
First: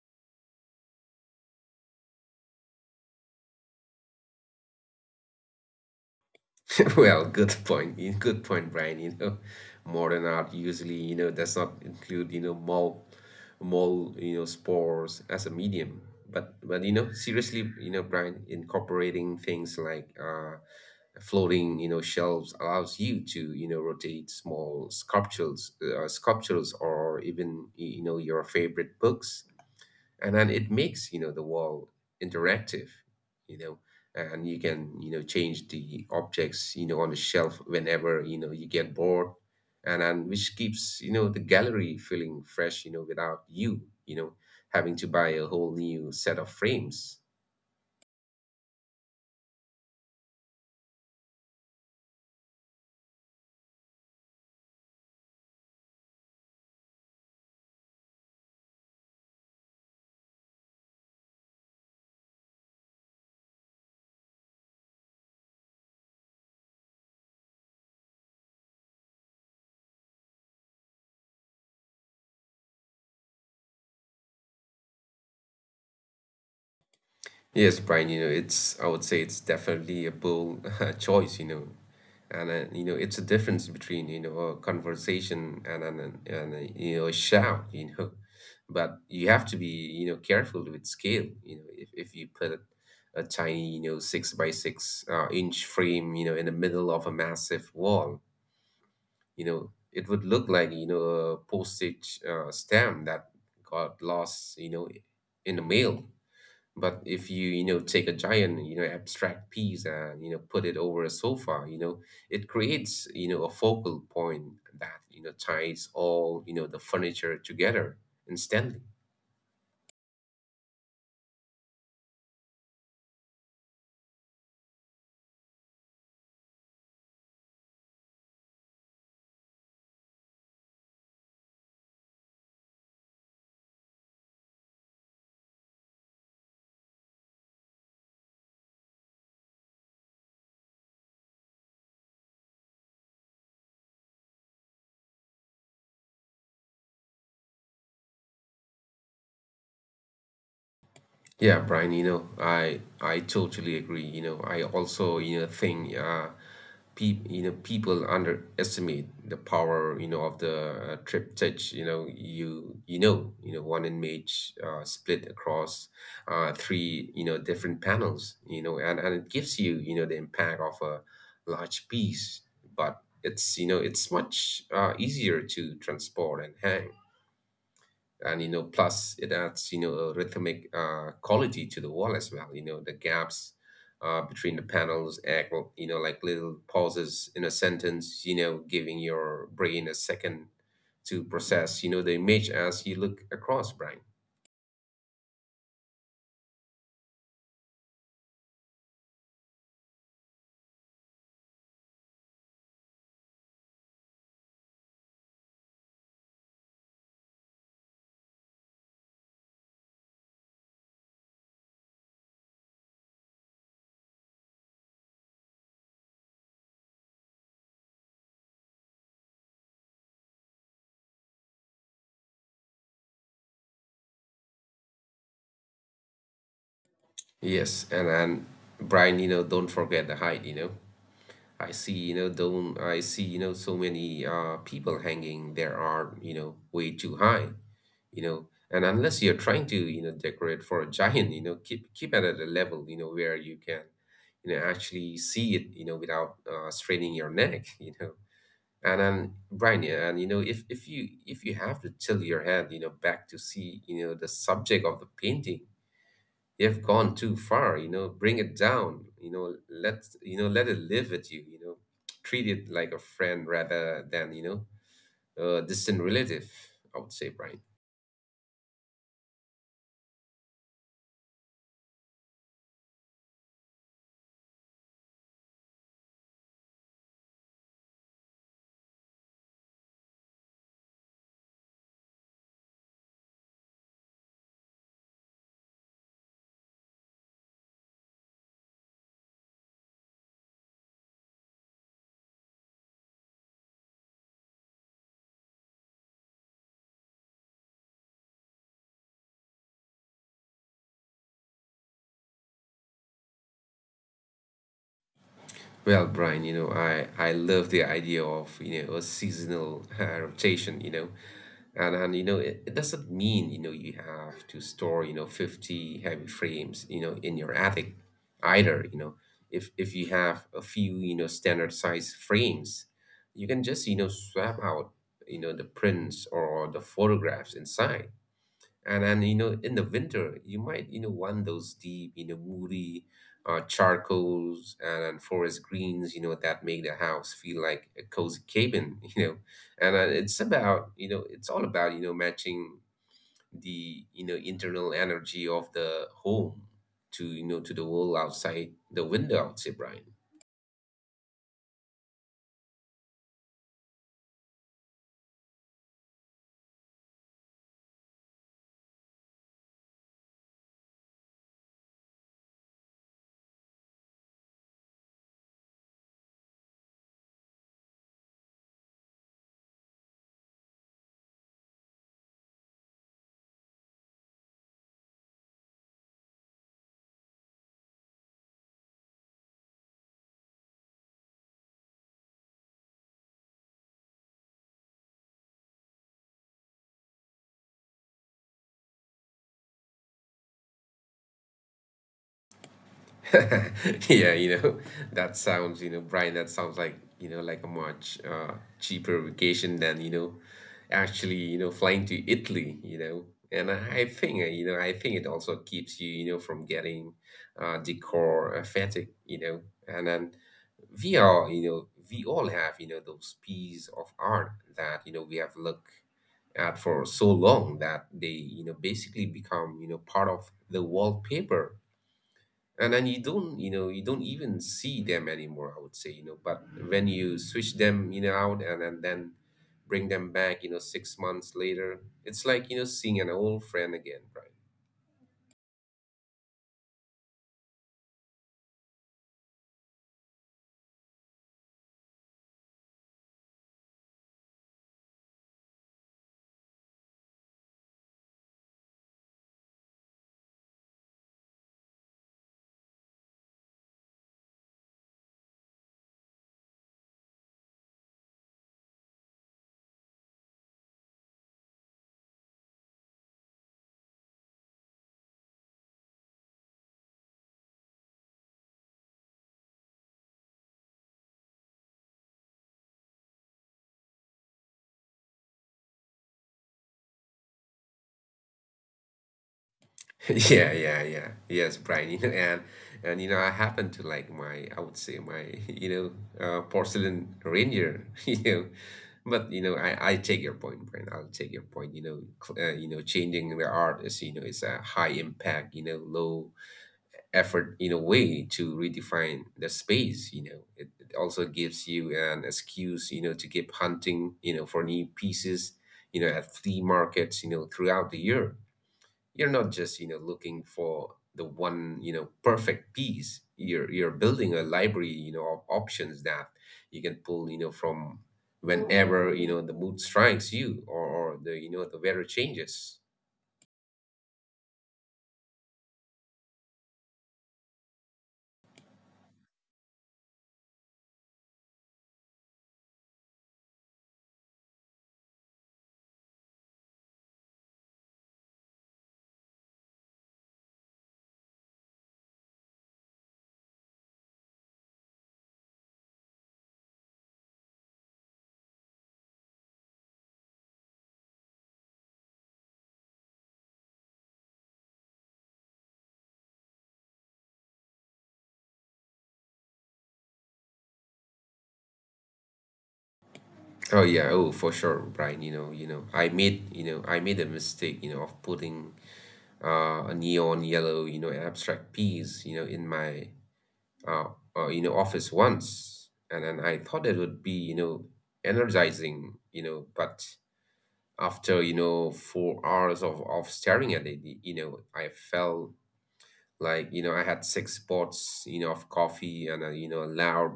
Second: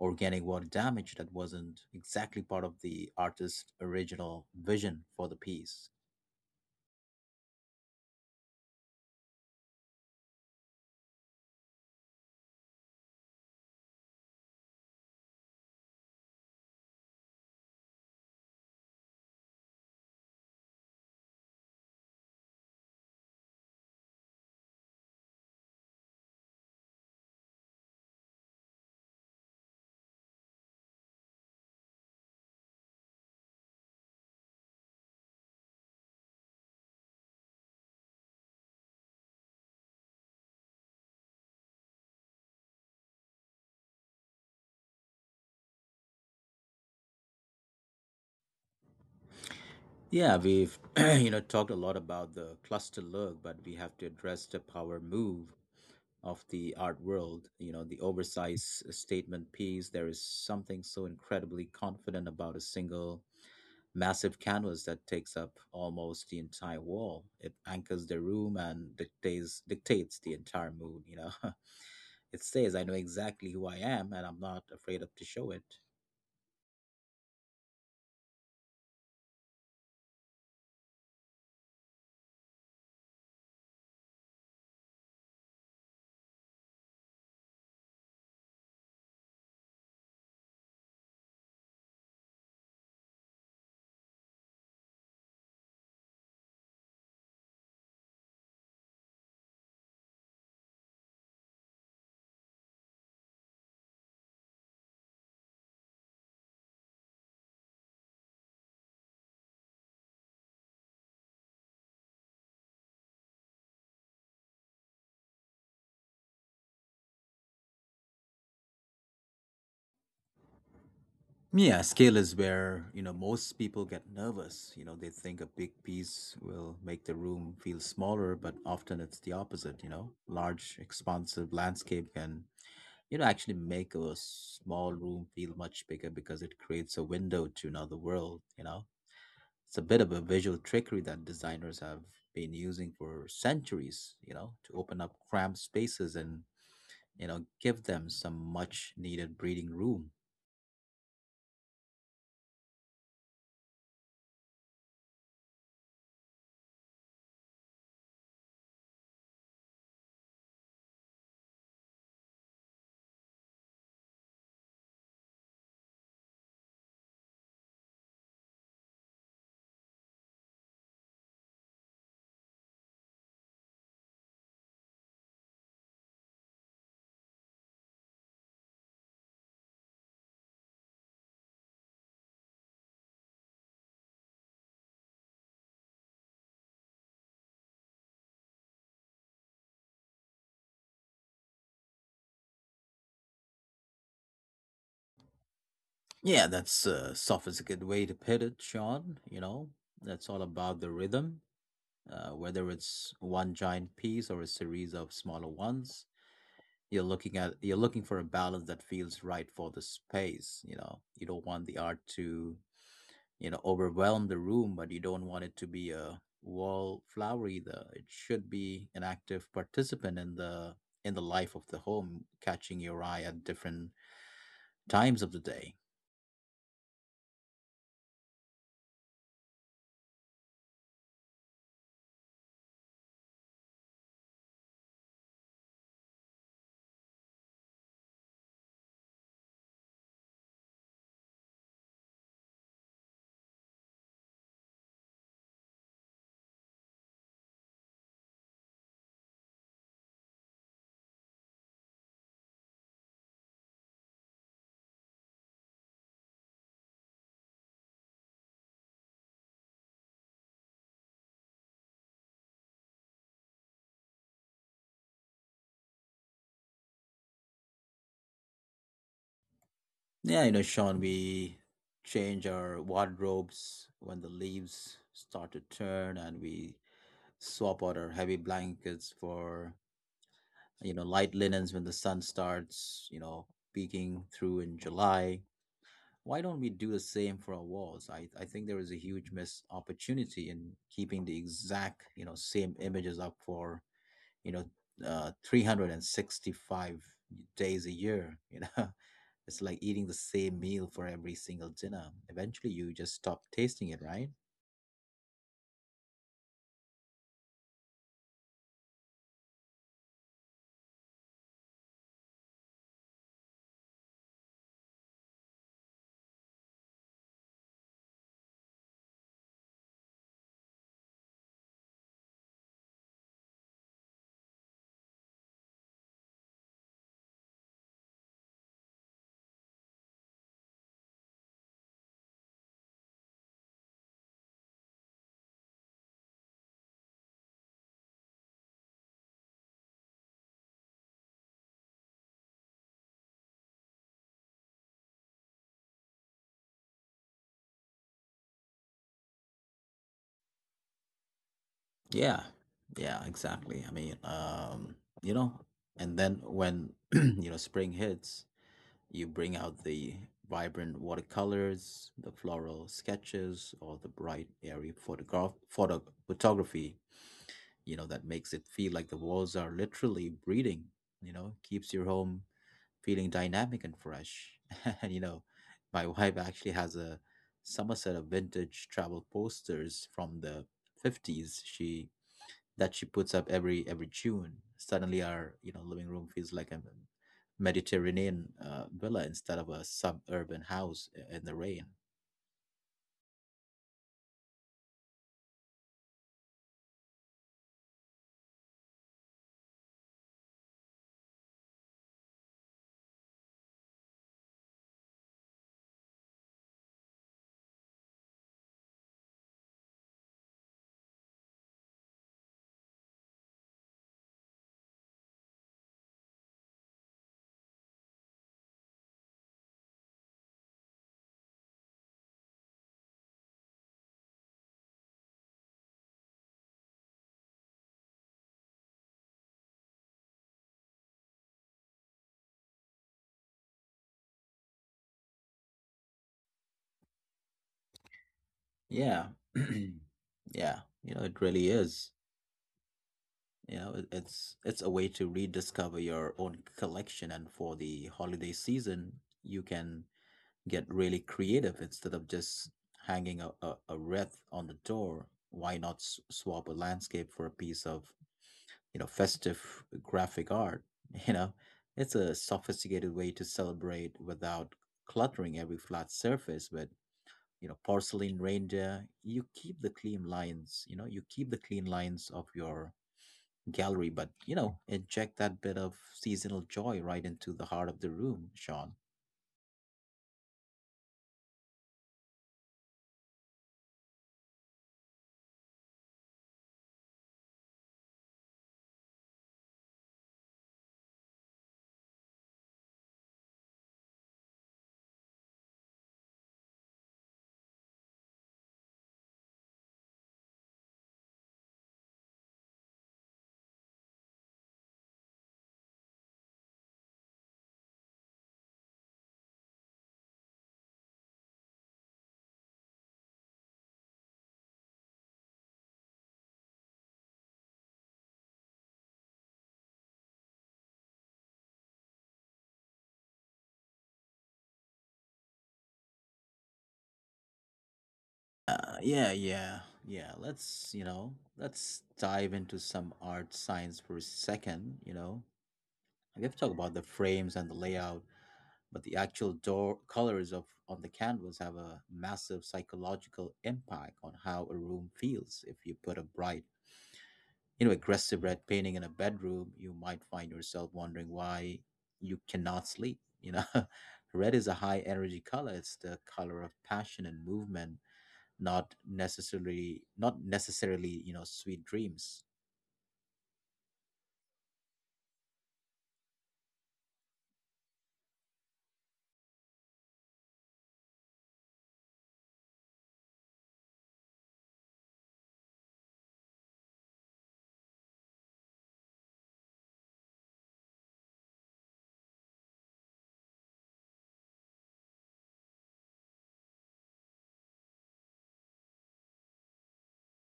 S1: organic water damage that wasn't exactly part of the artist's original vision for the piece.
S2: *laughs* Well, good point. y- Good point, Brian. You know, modern art usually, you know, does not include, you know, mole, mole, you know, spores as a medium. But but you know, seriously, you know, Brian, incorporating things like uh, floating, you know, shelves allows you to, you know, rotate small sculptures, uh, sculptures, or even, y- you know, your favorite books. And then it makes you know the wall interactive. you know and you can you know change the objects you know on the shelf whenever you know you get bored, and then which keeps you know the gallery feeling fresh, you know without you you know having to buy a whole new set of frames.
S1: Yeah, we've *clears throat* you know talked a lot about the cluster look, but we have to address the power move of the art world. You know, the oversized statement piece. There is something so incredibly confident about a single massive canvas that takes up almost the entire wall. It anchors the room and dictates dictates the entire mood, you know. *laughs* It says I know exactly who I am and I'm not afraid of to show it.
S2: Yes, Brian, you know it's I would say it's definitely a bold *laughs* choice. you know and uh, you know it's a difference between you know a conversation and an an- and a, you know a shout. You know but you have to be you know careful with scale. you know if, if you put a tiny you know six by six uh, inch frame you know in the middle of a massive wall, you know it would look like you know a postage uh, stamp that got lost, you know in the mail. But if you, you know, take a giant, you know, abstract piece and, you know, put it over a sofa, you know, it creates, you know, a focal point that, you know, ties all, you know, the furniture together instantly.
S1: Yeah, scale is where, you know, most people get nervous. You know, they think a big piece will make the room feel smaller, but often it's the opposite, you know. Large expansive landscape can, you know, actually make a small room feel much bigger because it creates a window to another world, you know It's a bit of a visual trickery that designers have been using for centuries, you know, to open up cramped spaces and, you know, give them some much needed breathing room.
S2: Yeah, Brian, you know, I I totally agree. You know, I also, you know, think uh pe you know, people underestimate the power, you know, of the uh, triptych, you know, you you know, you know, one image uh split across uh three, you know, different panels, you know, and and it gives you, you know, the impact of a large piece, but it's, you know, it's much uh easier to transport and hang, and you know plus it adds you know a rhythmic uh, quality to the wall as well. You know the gaps uh, between the panels act, well, you know like little pauses in a sentence, you know giving your brain a second to process you know the image as you look across, Brian.
S1: Yeah, that's a sophisticated way to put it, Sean. You know, that's all about the rhythm. Uh, whether it's one giant piece or a series of smaller ones, you're looking at you're looking for a balance that feels right for the space. You know, you don't want the art to you know overwhelm the room, but you don't want it to be a wallflower either. It should be an active participant in the in the life of the home, catching your eye at different times of the day
S2: Yes, and and brian you know don't forget the height. You know i see you know don't I see you know so many uh people hanging, there are you know way too high. You know and unless you're trying to you know decorate for a giant, you know keep keep it at a level you know where you can you know actually see it you know without uh, straining your neck *laughs* you know and then Brian yeah, and you know if if you, if you have to tilt your head you know back to see you know the subject of the painting, you've gone too far. You know bring it down, you know let you know let it live with you, you know treat it like a friend rather than, you know a distant relative, I would say, Brian.
S1: yeah you know sean we change our wardrobes when the leaves start to turn, and we swap out our heavy blankets for you know light linens when the sun starts you know peeking through in July. Why don't we do the same for our walls? I, I think there is a huge missed opportunity in keeping the exact, you know, same images up for, you know, uh, three hundred sixty-five days a year, you know. *laughs* It's like eating the same meal for every single dinner. Eventually you just stop tasting it, right?
S2: Well, Brian, you know, I, I love the idea of, you know, a seasonal *laughs* uh, rotation, you know, and, and, you know, it, it doesn't mean, you know, you have to store, you know, 50 heavy frames, you know, in your attic either. You know, if, if you have a few, you know, standard size frames, you can just, you know, swap out, you know, the prints or the photographs inside. And and you know, in the winter, you might you know want those deep, you know, moody uh, charcoals and, and forest greens, you know, that make the house feel like a cozy cabin *laughs* you know. And uh, it's about you know, it's all about, you know matching the, you know internal energy of the home to, you know to the world outside the window, I would say, Brian.
S1: Yeah. Yeah, exactly. I mean, um, you know, and then when, *clears throat* you know, spring hits, you bring out the vibrant watercolors, the floral sketches, or the bright, airy photograph photo, photography. You know, that makes it feel like the walls are literally breathing. You know, keeps your home feeling dynamic and fresh. *laughs* And you know, my wife actually has a summer set of vintage travel posters from the fifties. She that she puts up every every June. Suddenly, our you know living room feels like a Mediterranean uh, villa instead of a suburban house i- in the rain.
S2: *laughs* Yeah, you know, that sounds, you know, Brian, that sounds like, you know, like a much uh, cheaper vacation than, you know, actually, you know, flying to Italy. You know. And I think, uh, you know, I think it also keeps you, you know, from getting uh, decor uh, fatigue. You know. And then we all, you know, we all have, you know, those pieces of art that, you know, we have looked at for so long that they, you know, basically become, you know, part of the wallpaper, and then you don't you know you don't even see them anymore, I would say. You know but when you switch them you know out and, and then bring them back, you know six months later, it's like you know seeing an old friend again, Brian.
S1: Yeah, *clears throat* yeah, you know, it really is. You know, it- it's it's a way to rediscover your own collection, and for the holiday season, you can get really creative. Instead of just hanging a, a, a wreath on the door, why not s- swap a landscape for a piece of you know festive graphic art? *laughs* You know, it's a sophisticated way to celebrate without cluttering every flat surface. But you know, porcelain reindeer, you keep the clean lines you know you keep the clean lines of your gallery, but you know, inject that bit of seasonal joy right into the heart of the room, Sean.
S2: *laughs* yeah yeah yeah yes Brian *laughs* you know and and you know I happen to like my, I would say my *laughs* you know uh, porcelain reindeer *laughs* you know but you know i i take your point, Brian, I'll take your point. You know cl- uh, you know changing the art is, you know is a high impact, you know low effort in a way to redefine the space. You know it, it also gives you an excuse you know to keep hunting you know for new pieces you know at flea markets you know throughout the year. You're not just you know looking for the one, you know perfect piece, you're you're building a library you know of options that you can pull you know from whenever you know the mood strikes you, or, or the, you know the weather changes.
S1: Uh, yeah, yeah, yeah. Let's, you know, let's dive into some art science for a second, you know. We have to talk about the frames and the layout, but the actual door colors of on the canvas have a massive psychological impact on how a room feels. If you put a bright, you know, aggressive red painting in a bedroom, you might find yourself wondering why you cannot sleep, you know. *laughs* Red is a high energy color. It's the color of passion and movement, not necessarily not necessarily you know, sweet dreams.
S2: Oh yeah, oh for sure, Brian. You know, you know, I made, you know, I made a mistake, you know, of putting uh, a neon yellow, you know, abstract piece, you know, in my, uh, uh, you know, office once, and then I thought it would be, you know, energizing, you know, but after, you know, four hours of of staring at it, y- you know, I felt like you know I had six pots you know of coffee and a, you know a loud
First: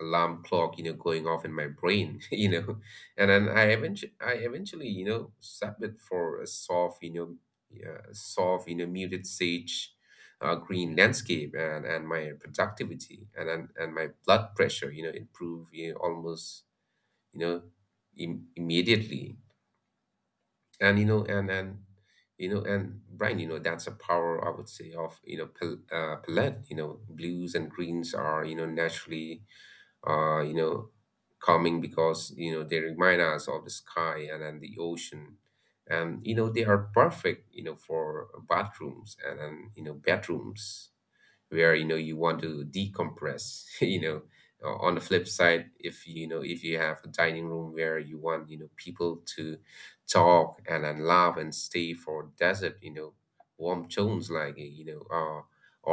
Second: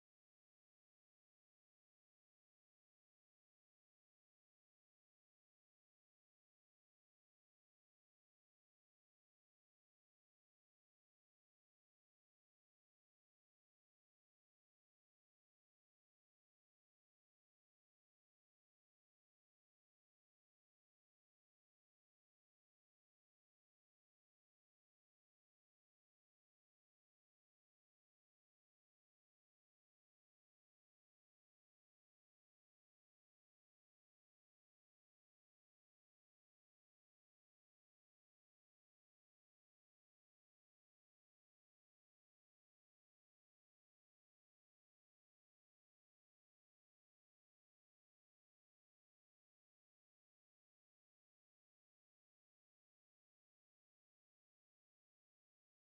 S2: alarm clock you know going off in my brain *laughs* you know and then I eventually I eventually you know submit for a soft, you know yeah, soft, you know muted sage uh, green landscape, and and my productivity and and, and my blood pressure you know improve, you know, almost, you know Im- immediately. And you know and and you know and Brian, you know that's a power, I would say, of you know pal- uh, palette. You know blues and greens are, you know naturally uh you know calming, because you know they remind us of the sky and, and the ocean, and you know they are perfect you know for bathrooms and, and you know bedrooms where you know you want to decompress *laughs* you know Uh, on the flip side, if you know if you have a dining room where you want, you know people to talk and then laugh and stay for desert, you know warm tones like uh, you know uh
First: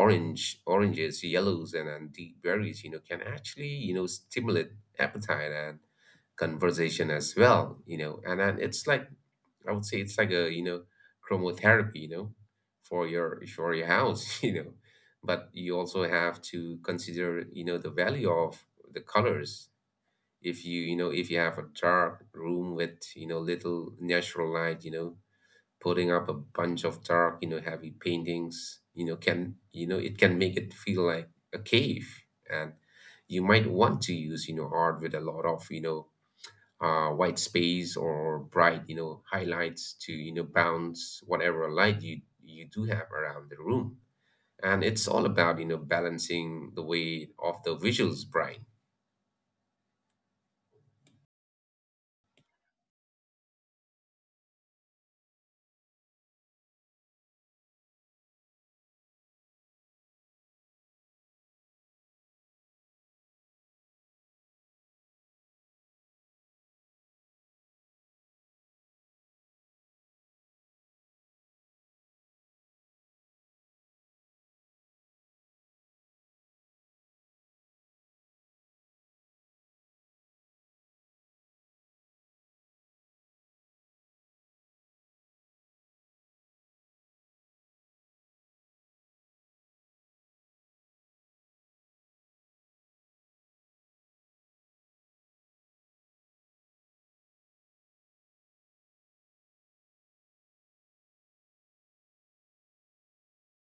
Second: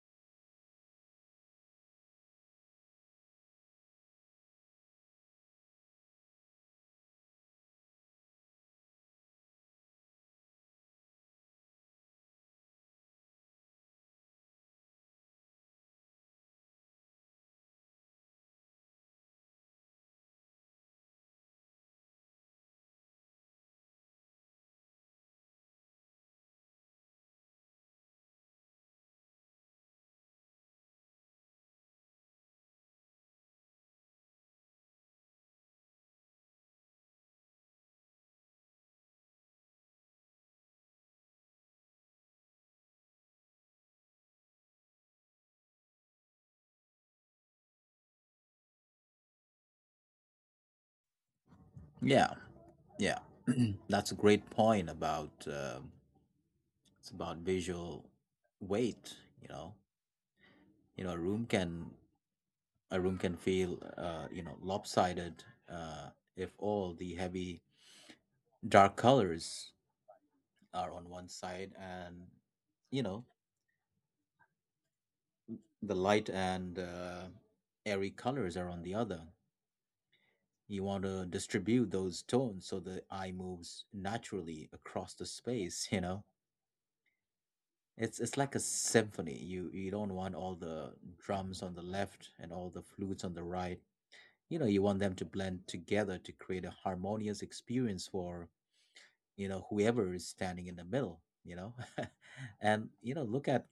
S2: orange oranges, yellows, and then deep berries, you know can actually, you know stimulate appetite and conversation as well. You know and then It's like, I would say it's like a, you know chromotherapy, you know, for your, for your house *laughs* you know. But you also have to consider you know the value of the colors. If you you know if you have a dark room with, you know little natural light, you know, putting up a bunch of dark, you know heavy paintings, you know can you know it can make it feel like a cave, and you might want to use, you know art with a lot of, you know uh, white space or bright, you know, highlights to, you know, bounce whatever light you, you do have around the room. And it's all about, you know, balancing the weight of the visuals, Brian.
S1: Yeah yeah *clears throat* that's a great point about um it's about visual weight, you know you know a room can A room can feel uh you know, lopsided uh if all the heavy dark colors are on one side and you know, the light and uh, airy colors are on the other. You want to distribute those tones so the eye moves naturally across the space, you know? It's it's like a symphony. You you don't want all the drums on the left and all the flutes on the right. You know, you want them to blend together to create a harmonious experience for, you know, whoever is standing in the middle, you know? *laughs* And you know, look at,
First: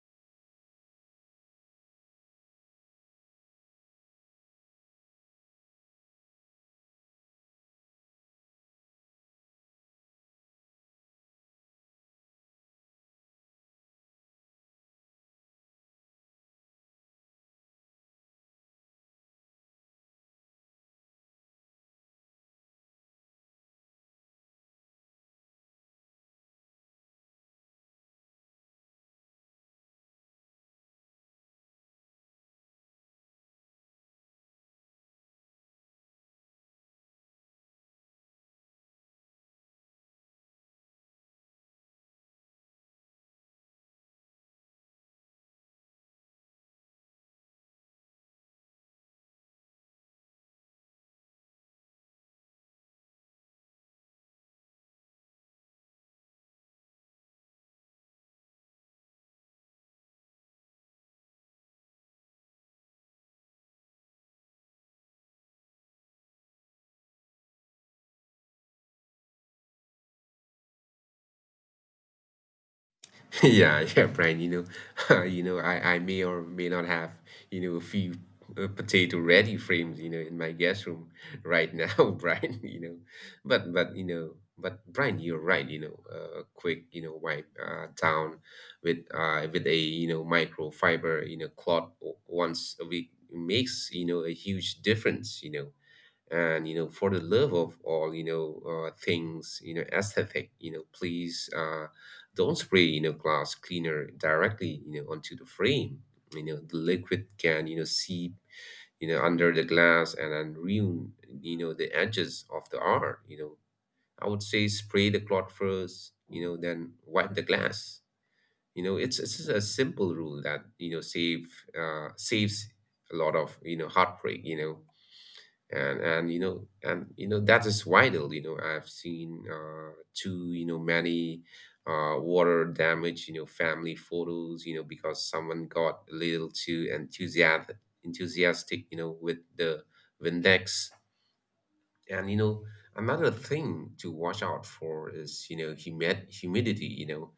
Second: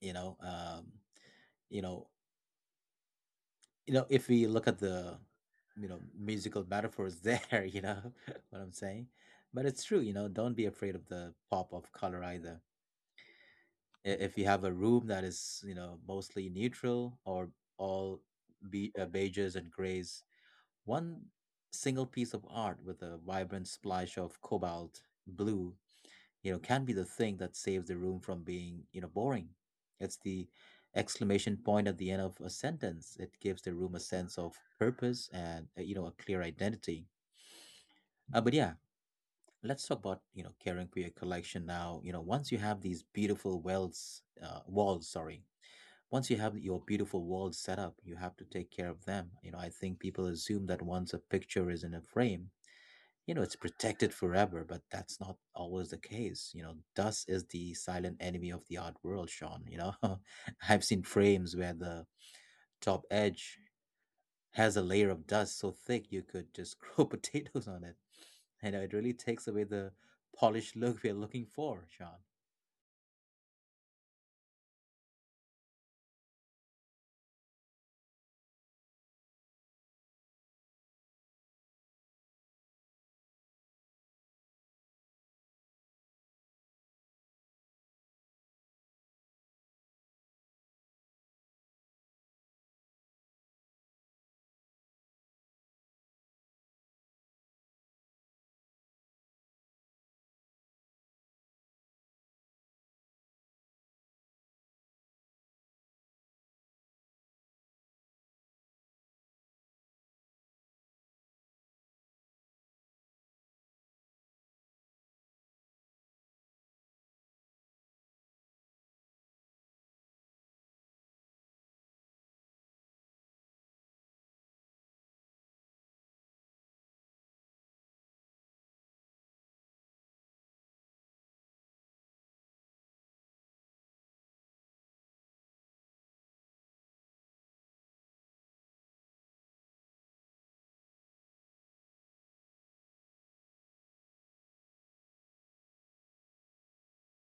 S1: you know, um, you know, you know if we look at the you know musical metaphors there, *laughs* you know, *laughs* what I'm saying. But it's true, you know, don't be afraid of the pop of color either. I- if you have a room that is you know, mostly neutral or all be uh, beiges and grays, one single piece of art with a vibrant splash of cobalt blue, you know, can be the thing that saves the room from being, you know, boring. It's the exclamation point at the end of a sentence. It gives the room a sense of purpose and, uh, you know, a clear identity. Uh, but yeah, let's talk about, you know, caring for your collection now. You know, once you have these beautiful wells, uh, walls, sorry, once you have your beautiful walls set up, you have to take care of them. You know, I think people assume that once a picture is in a frame, you know, it's protected forever, but that's not always the case. You know, dust is the silent enemy of the art world, Sean, you know. *laughs* I've seen frames where the top edge has a layer of dust so thick you could just grow *laughs* potatoes on it, and it really takes away the polished look we're looking for, Sean.
S2: *laughs* Yeah, yeah, Brian, you know, *laughs* you know, I, I may or may not have, you know, a few uh, potato ready frames, you know, in my guest room right now *laughs* Brian. You know. But but you know, but Brian, you're right, you know, a quick, you know, wipe uh, down with uh with a, you know, microfiber, you know, cloth o- once a week makes, you know, a huge difference. You know and you know For the love of all, you know uh, things, you know aesthetic, you know please, uh, don't spray, you know glass cleaner directly you know onto the frame. You know the liquid can you know seep you know under the glass and then ruin you know the edges of the art. you know I would say spray the cloth first, you know then wipe the glass. You know it's it's just a simple rule that, you know save uh, saves a lot of, you know heartbreak. You know and and you know and you know That is vital. you know I've seen uh too you know many uh water damage, you know family photos you know because someone got a little too enthusiastic enthusiastic, you know with the Windex. and you know, Another thing to watch out for is, you know humid humidity. You know,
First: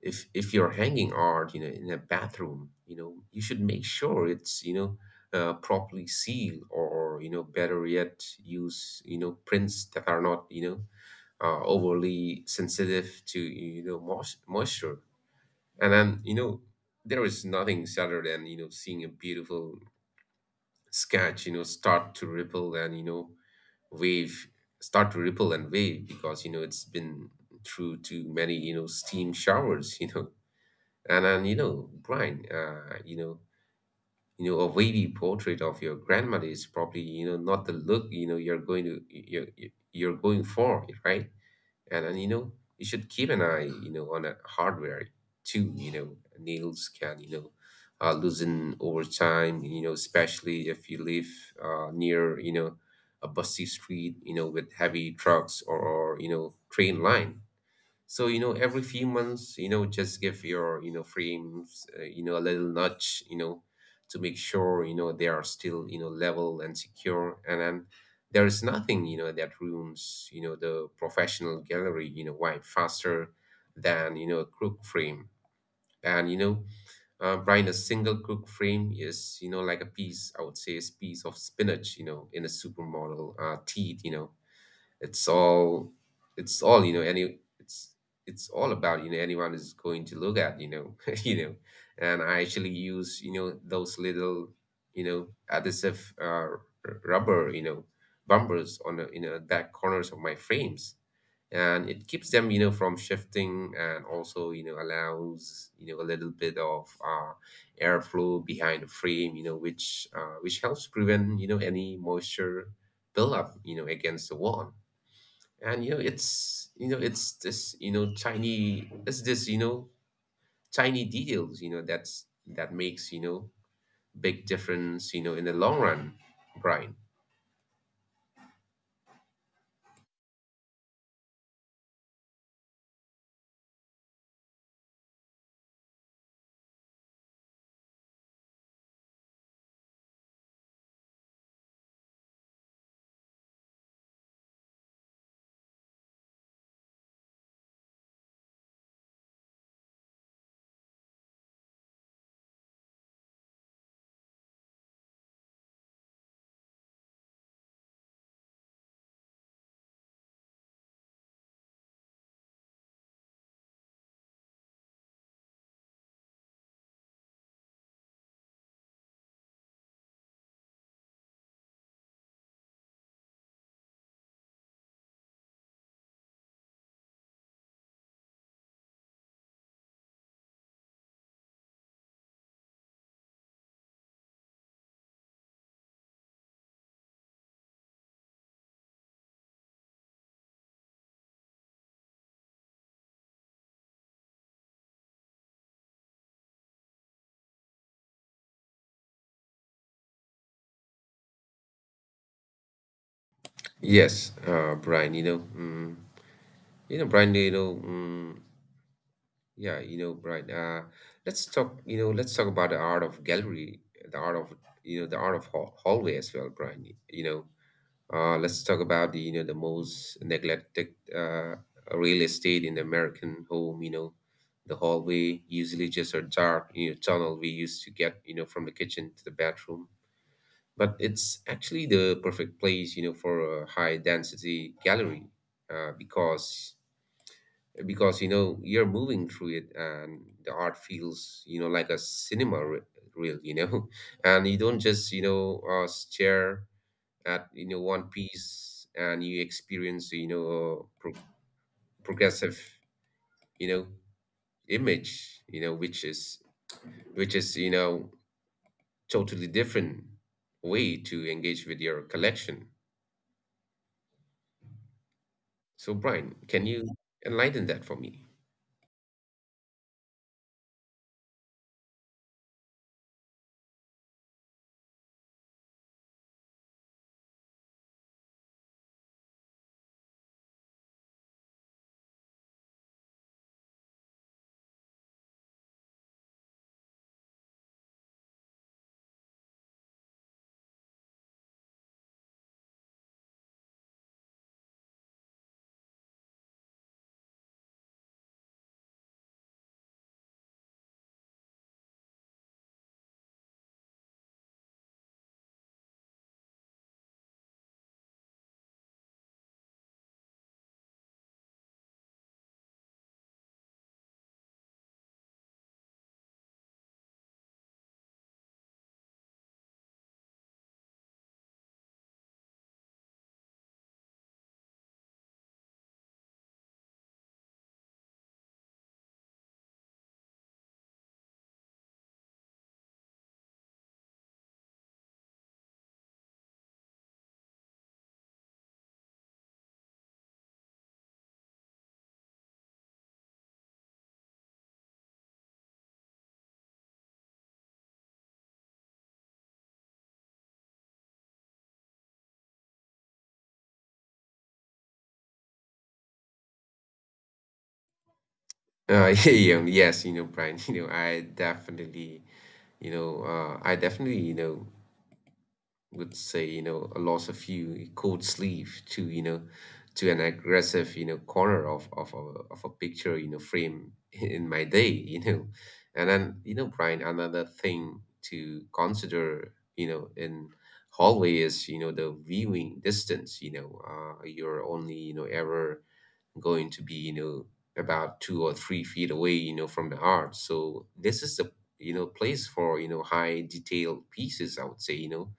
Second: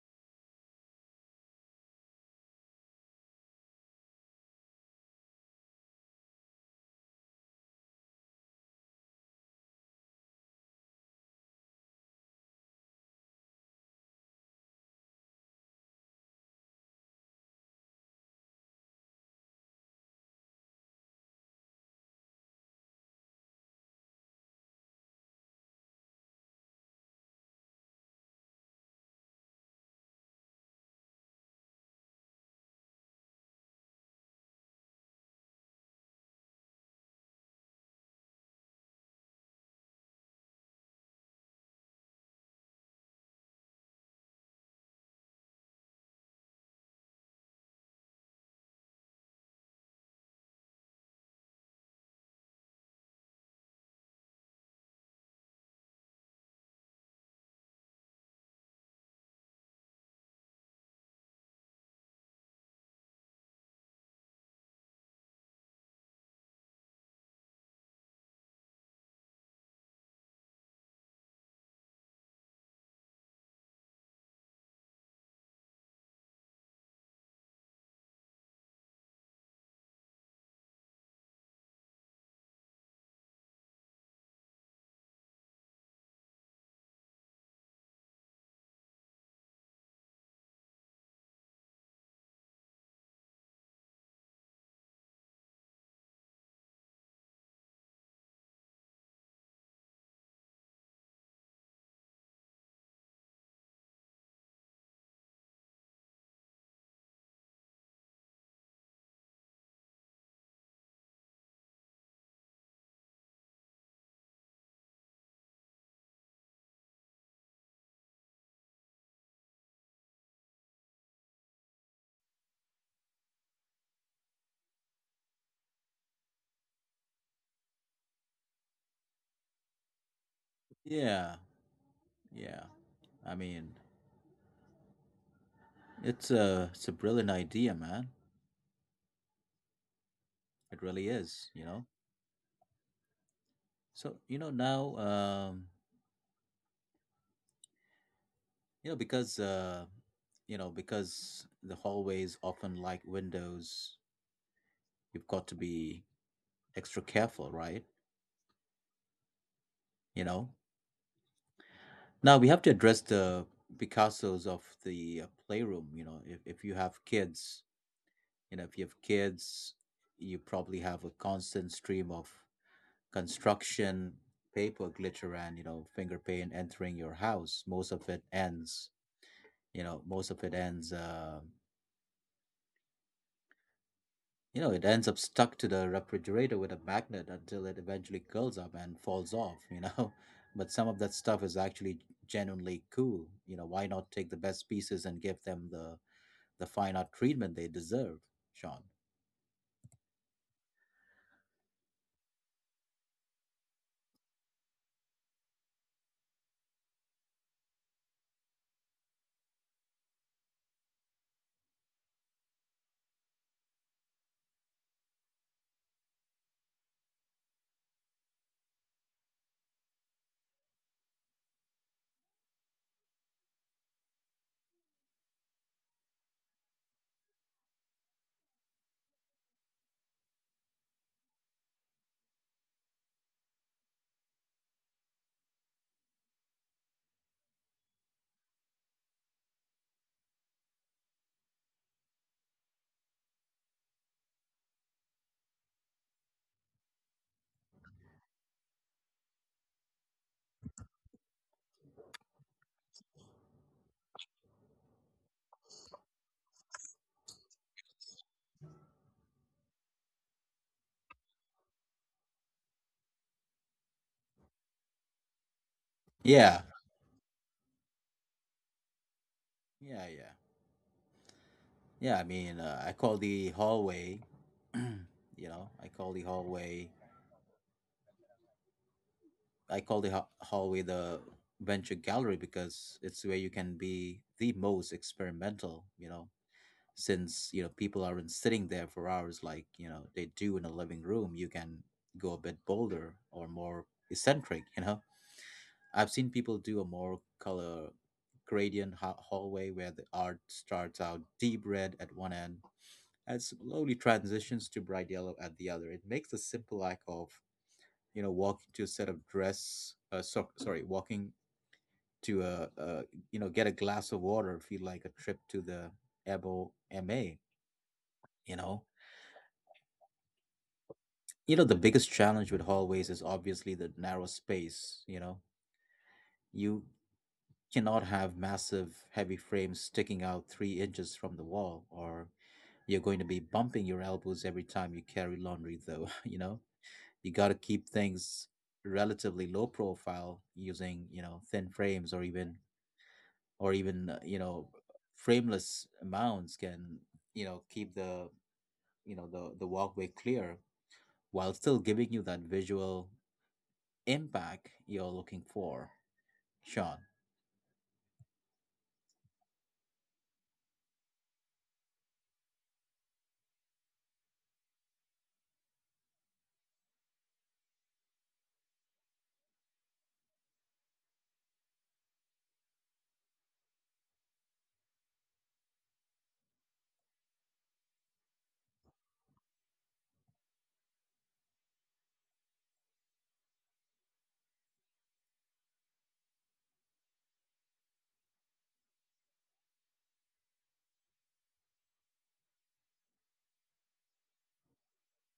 S2: if if you're hanging art, you know, in a bathroom, you know, you should make sure it's, you know uh, properly sealed, or, you know, better yet, use, you know prints that are not, you know uh, overly sensitive to, you know mois- moisture. And then you know, there is nothing sadder than, you know seeing a beautiful sketch, you know start to ripple and you know wave start to ripple and wave because, you know it's been through too many, you know steam showers *laughs* you know and and you know Brian uh you know you know a wavy portrait of your grandmother is probably, you know not the look, you know you're going to you're you're going for, right? and and you know You should keep an eye, you know on the hardware too. You know nails can, you know uh, loosen over time, you know especially if you live uh, near, you know a busy street you know with heavy trucks, or, or you know train line. So, you know, every few months, you know, just give your, you know, frames, uh, you know, a little nudge, you know, to make sure, you know, they are still, you know, level and secure. And then there is nothing, you know, that ruins, you know, the professional gallery, you know, wipe faster than, you know, a crook frame. And, you know, uh, Brian, a single crook frame is, you know, like a piece, I would say, is piece of spinach, you know, in a supermodel uh, teeth. You know it's all, it's all, you know, any, it's, it's all about, you know, anyone is going to look at, you know, *laughs* you know, and I actually use, you know, those little, you know, adhesive, uh, r- rubber, you know, bumpers on the, you know, back corners of my frames. And it keeps them, you know, from shifting and also, you know, allows, you know, a little bit of, uh, airflow behind the frame, you know, which uh, which helps prevent you know any moisture buildup, you know, against the wall. And you know it's, you know it's this, you know tiny, it's this, you know tiny details you know that's that makes, you know big difference, you know in the long run, Brian.
S1: Yeah. Yeah, I mean, it's a it's a brilliant idea, man. It really is, you know. So you know now um You know, because uh, you know, because the hallways often like windows, you've got to be extra careful, right? You know. Now we have to address the Picasso's of the uh, playroom. You know, if if you have kids, you know, if you have kids, you probably have a constant stream of construction paper glitter and you know, finger paint entering your house. Most of it ends, you know, most of it ends. Uh, You know, it ends up stuck to the refrigerator with a magnet until it eventually curls up and falls off, you know. *laughs* But some of that stuff is actually genuinely cool. You know, why not take the best pieces and give them the the fine art treatment they deserve, Sean?
S2: Yes, uh Brian, you know mm, you know Brian, you know mm, yeah, you know Brian, uh let's talk, you know let's talk about the art of gallery, the art of, you know the art of hall- hallway as well, Brian. you know Uh, let's talk about the you know the most neglected uh, real estate in the American home. You know, the hallway usually just a dark, you know tunnel we used to get, you know from the kitchen to the bedroom. But it's actually the perfect place, you know for a high density gallery, uh, because because you know you're moving through it and the art feels, you know like a cinema re- reel, you know *laughs* and you don't just, you know uh, stare at, you know one piece, and you experience, you know a pro- progressive, you know image, you know which is, which is you know totally different way to engage with your collection. So Brian, can
S1: Yeah.
S2: you enlighten that for me?
S1: Yeah, yeah. Yeah, I mean, uh, I call the hallway, *clears throat* you know, I call the hallway I call the ha- hallway the venture gallery because it's where you can be the most experimental, you know, since, you know, people aren't sitting there for hours like, you know, they do in a living room. You can go a bit bolder or more eccentric, you know. I've seen people do a more color gradient ha- hallway where the art starts out deep red at one end and slowly transitions to bright yellow at the other. It makes a simple act of you know, walking to a set of dress, uh, so, sorry, walking to a, a, you know, get a glass of water feel like a trip to the E B O M A, you know? You know, the biggest challenge with hallways is obviously the narrow space, you know? You cannot have massive, heavy frames sticking out three inches from the wall, or you're going to be bumping your elbows every time you carry laundry, though, *laughs* you know? You got to keep things relatively low profile using, you know, thin frames or even or even uh, you know frameless mounds can you know keep the you know the the walkway clear while still giving you that visual impact you're looking for, Sean.
S2: uh, *laughs* yeah, yes, you know Brian, *laughs* you know i definitely you know uh, I definitely, you know would say, you know, a loss of you cold sleeve to, you know, to an aggressive, you know, corner of of a, of a picture, you know, frame *laughs* in my day. You know, and then, you know, Brian, another thing to consider, you know, in hallway is, you know the viewing distance. You know, uh, you're only, you know ever going to be, you know about two or three feet away, you know, from the art. So this is the, you know place for, you know high detailed pieces. I would say, you know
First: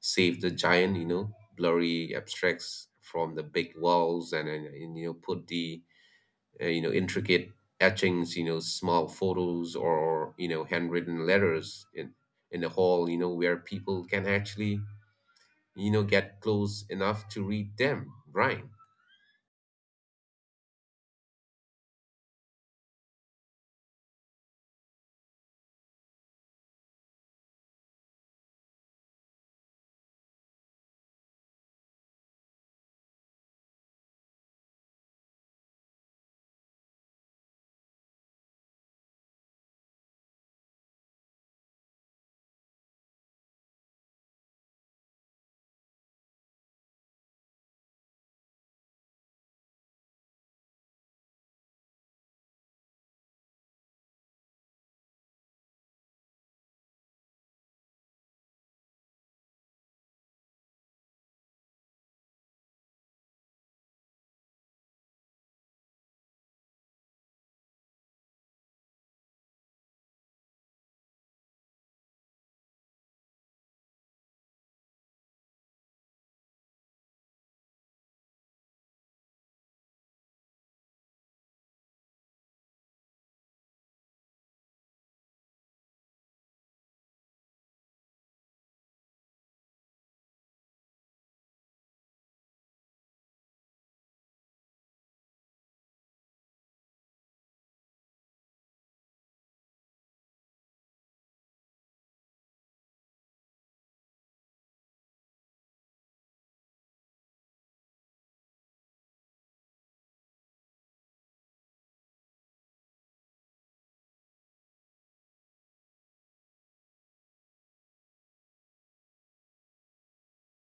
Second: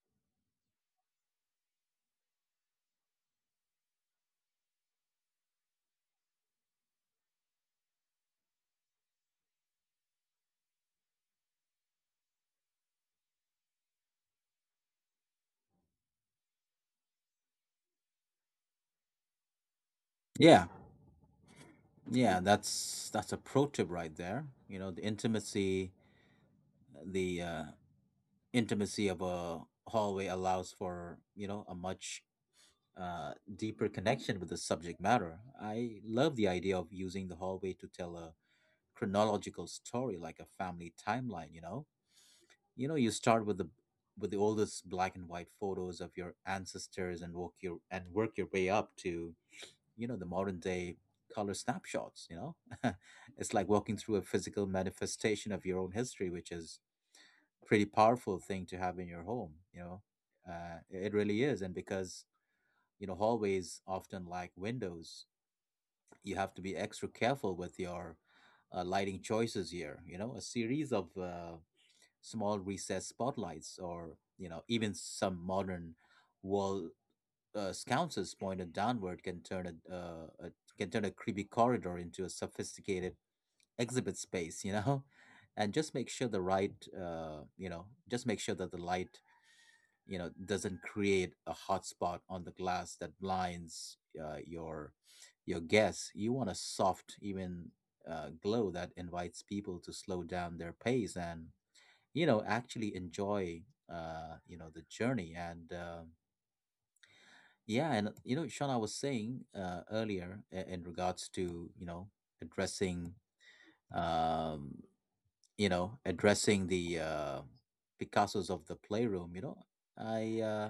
S2: save the giant, you know, blurry abstracts from the big walls, and, and, and, you know, put the uh, you know intricate etchings, you know, small photos, or you know handwritten letters in in the hall, you know, where people can actually, you know get close enough to read them, right?
S1: Yeah, yeah, that's that's a pro tip right there. You know, the intimacy, the uh, intimacy of a hallway allows for, you know, a much uh, deeper connection with the subject matter. I love the idea of using the hallway to tell a chronological story, like a family timeline. You know, you know, you start with the with the oldest black and white photos of your ancestors and work your and work your way up to, you know, the modern day color snapshots. You know, *laughs* it's like walking through a physical manifestation of your own history, which is a pretty powerful thing to have in your home. You know, uh, it really is, and because, you know, hallways often lack windows, you have to be extra careful with your uh, lighting choices here. You know, a series of uh, small recessed spotlights or, you know, even some modern wall uh, sconces pointed downward can turn a, uh, a can turn a creepy corridor into a sophisticated exhibit space, you know. *laughs* And just make sure the right uh, you know just make sure that the light, you know, doesn't create a hot spot on the glass that blinds uh, your your guests. You want a soft, even uh, glow that invites people to slow down their pace and, you know, actually enjoy, uh, you know the journey. And um yeah, and, you know, Sean, I was saying, uh, earlier, i- in regards to, you know, addressing, um you know, addressing the uh Picassos of the playroom, you know, I uh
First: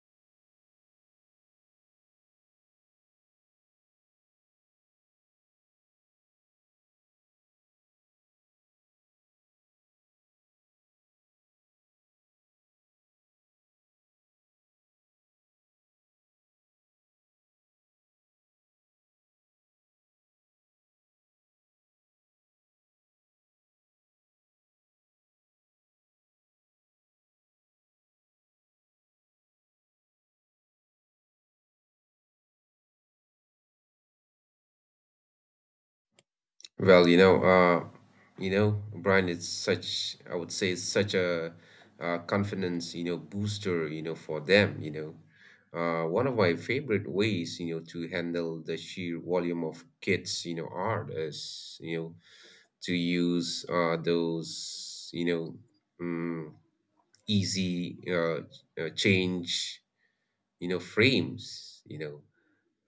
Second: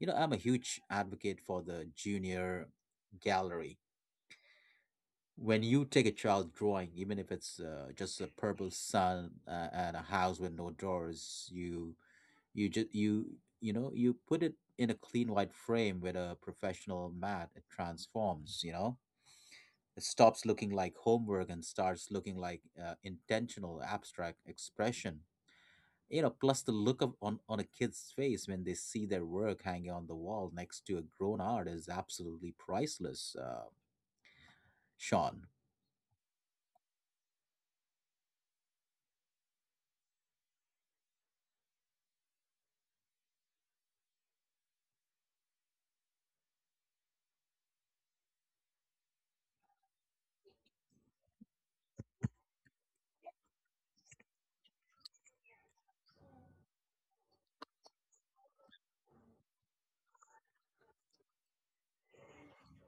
S1: you know, I'm a huge advocate for the junior gallery. When you take a child drawing, even if it's uh, just a purple sun uh, and a house with no doors, you you just you you know you put it in a clean white frame with a professional mat. It transforms. You know, it stops looking like homework and starts looking like uh, intentional abstract expression, you know. Plus, the look of on, on a kid's face when they see their work hanging on the wall next to a grown art is absolutely priceless. Uh, sean.
S2: Well, you know, uh, you know, Brian, it's such, I would say, it's such a uh confidence, you know, booster, you know, for them. you know. Uh, one of my favorite ways, you know, to handle the sheer volume of kids, you know, art is, you know, to use uh, those, you know, um, easy uh, uh, change, you know, frames. you know.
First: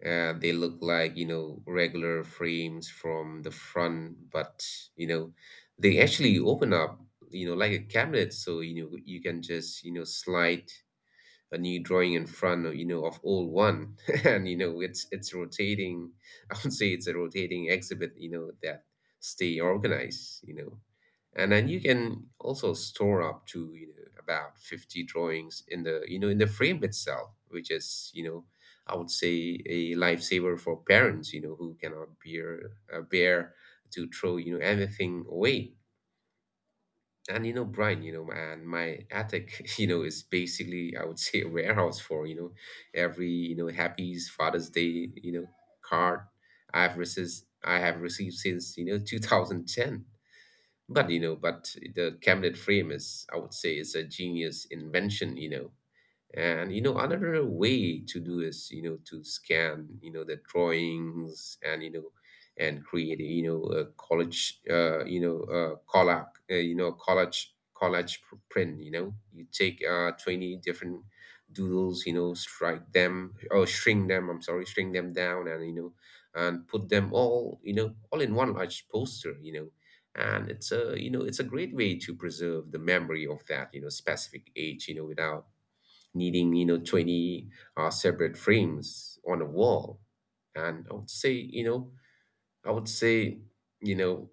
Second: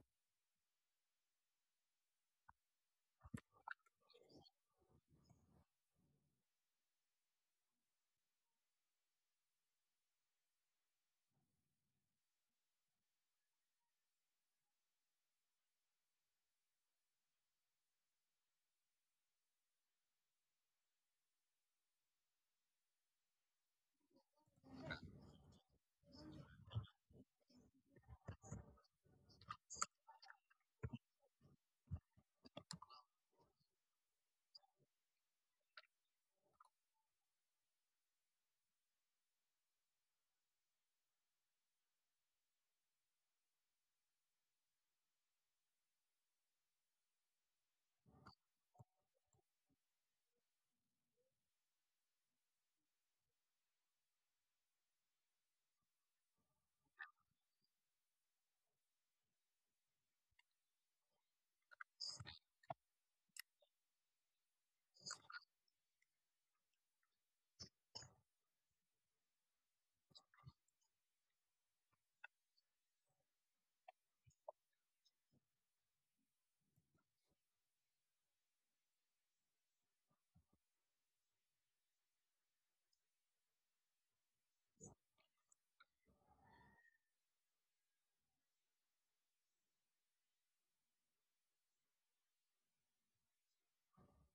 S2: Uh, they look like, you know, regular frames from the front, but, you know, they actually open up, you know, like a cabinet. So, you know, you can just, you know, slide a new drawing in front of, you know of old one *laughs* and, you know it's, it's rotating. *laughs* I would say it's a rotating exhibit, you know that stay organized. You know and then you can also store up to, you know about fifty drawings in the, you know in the frame itself, which is, you know I would say a lifesaver for parents, you know who cannot bear uh, bear to throw, you know everything away. And, you know Brian, you know and my attic *laughs* you know is basically, I would say, a warehouse for, you know every, you know happy's Father's Day, you know card I've received I have received since, you know two thousand ten. But, you know but the cabinet frame is, I would say, is a genius invention. You know and, you know, another way to do is, you know to scan, you know the drawings, and, you know and create, you know a college, uh, you know uh, collage, uh, you know college collage pr- print. You know, you take uh, twenty different doodles. You know, strike them or shrink them. I'm sorry, shrink them down, and, you know and put them all, you know all in one large poster. You know. And it's a, you know it's a great way to preserve the memory of that, you know specific age, you know without needing, you know twenty uh, separate frames on a wall. And I would say you know I would say you know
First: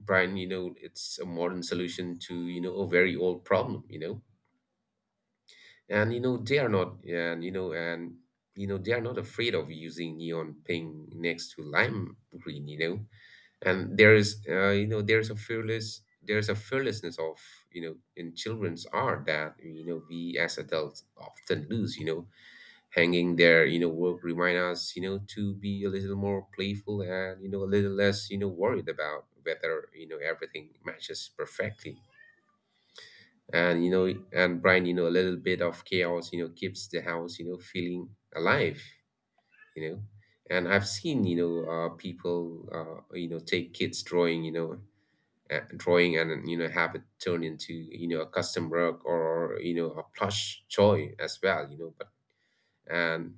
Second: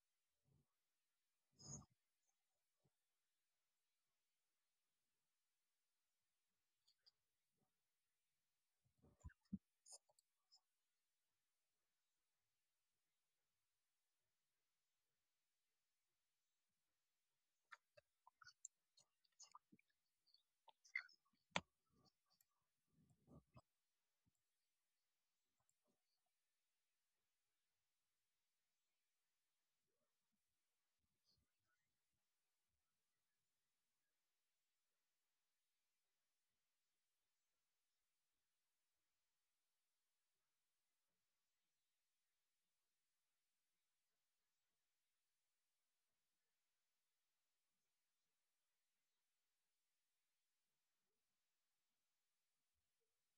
S2: Brian, you know it's a modern solution to, you know a very old problem. You know and, you know they are not and you know and you know, they are not afraid of using neon pink next to lime green. You know and there is uh, you know there's a fearless there's a fearlessness of, you know in children's art, that, you know we as adults often lose. You know hanging there, you know work remind us, you know to be a little more playful, and, you know a little less, you know worried about whether, you know everything matches perfectly. And, you know and Brian, you know a little bit of chaos, you know keeps the house, you know feeling alive. you know and I've seen, you know uh, people, uh, you know take kids drawing, you know uh, drawing, and, you know have it turn into, you know a custom rug, or, you know a plush toy as well. You know but and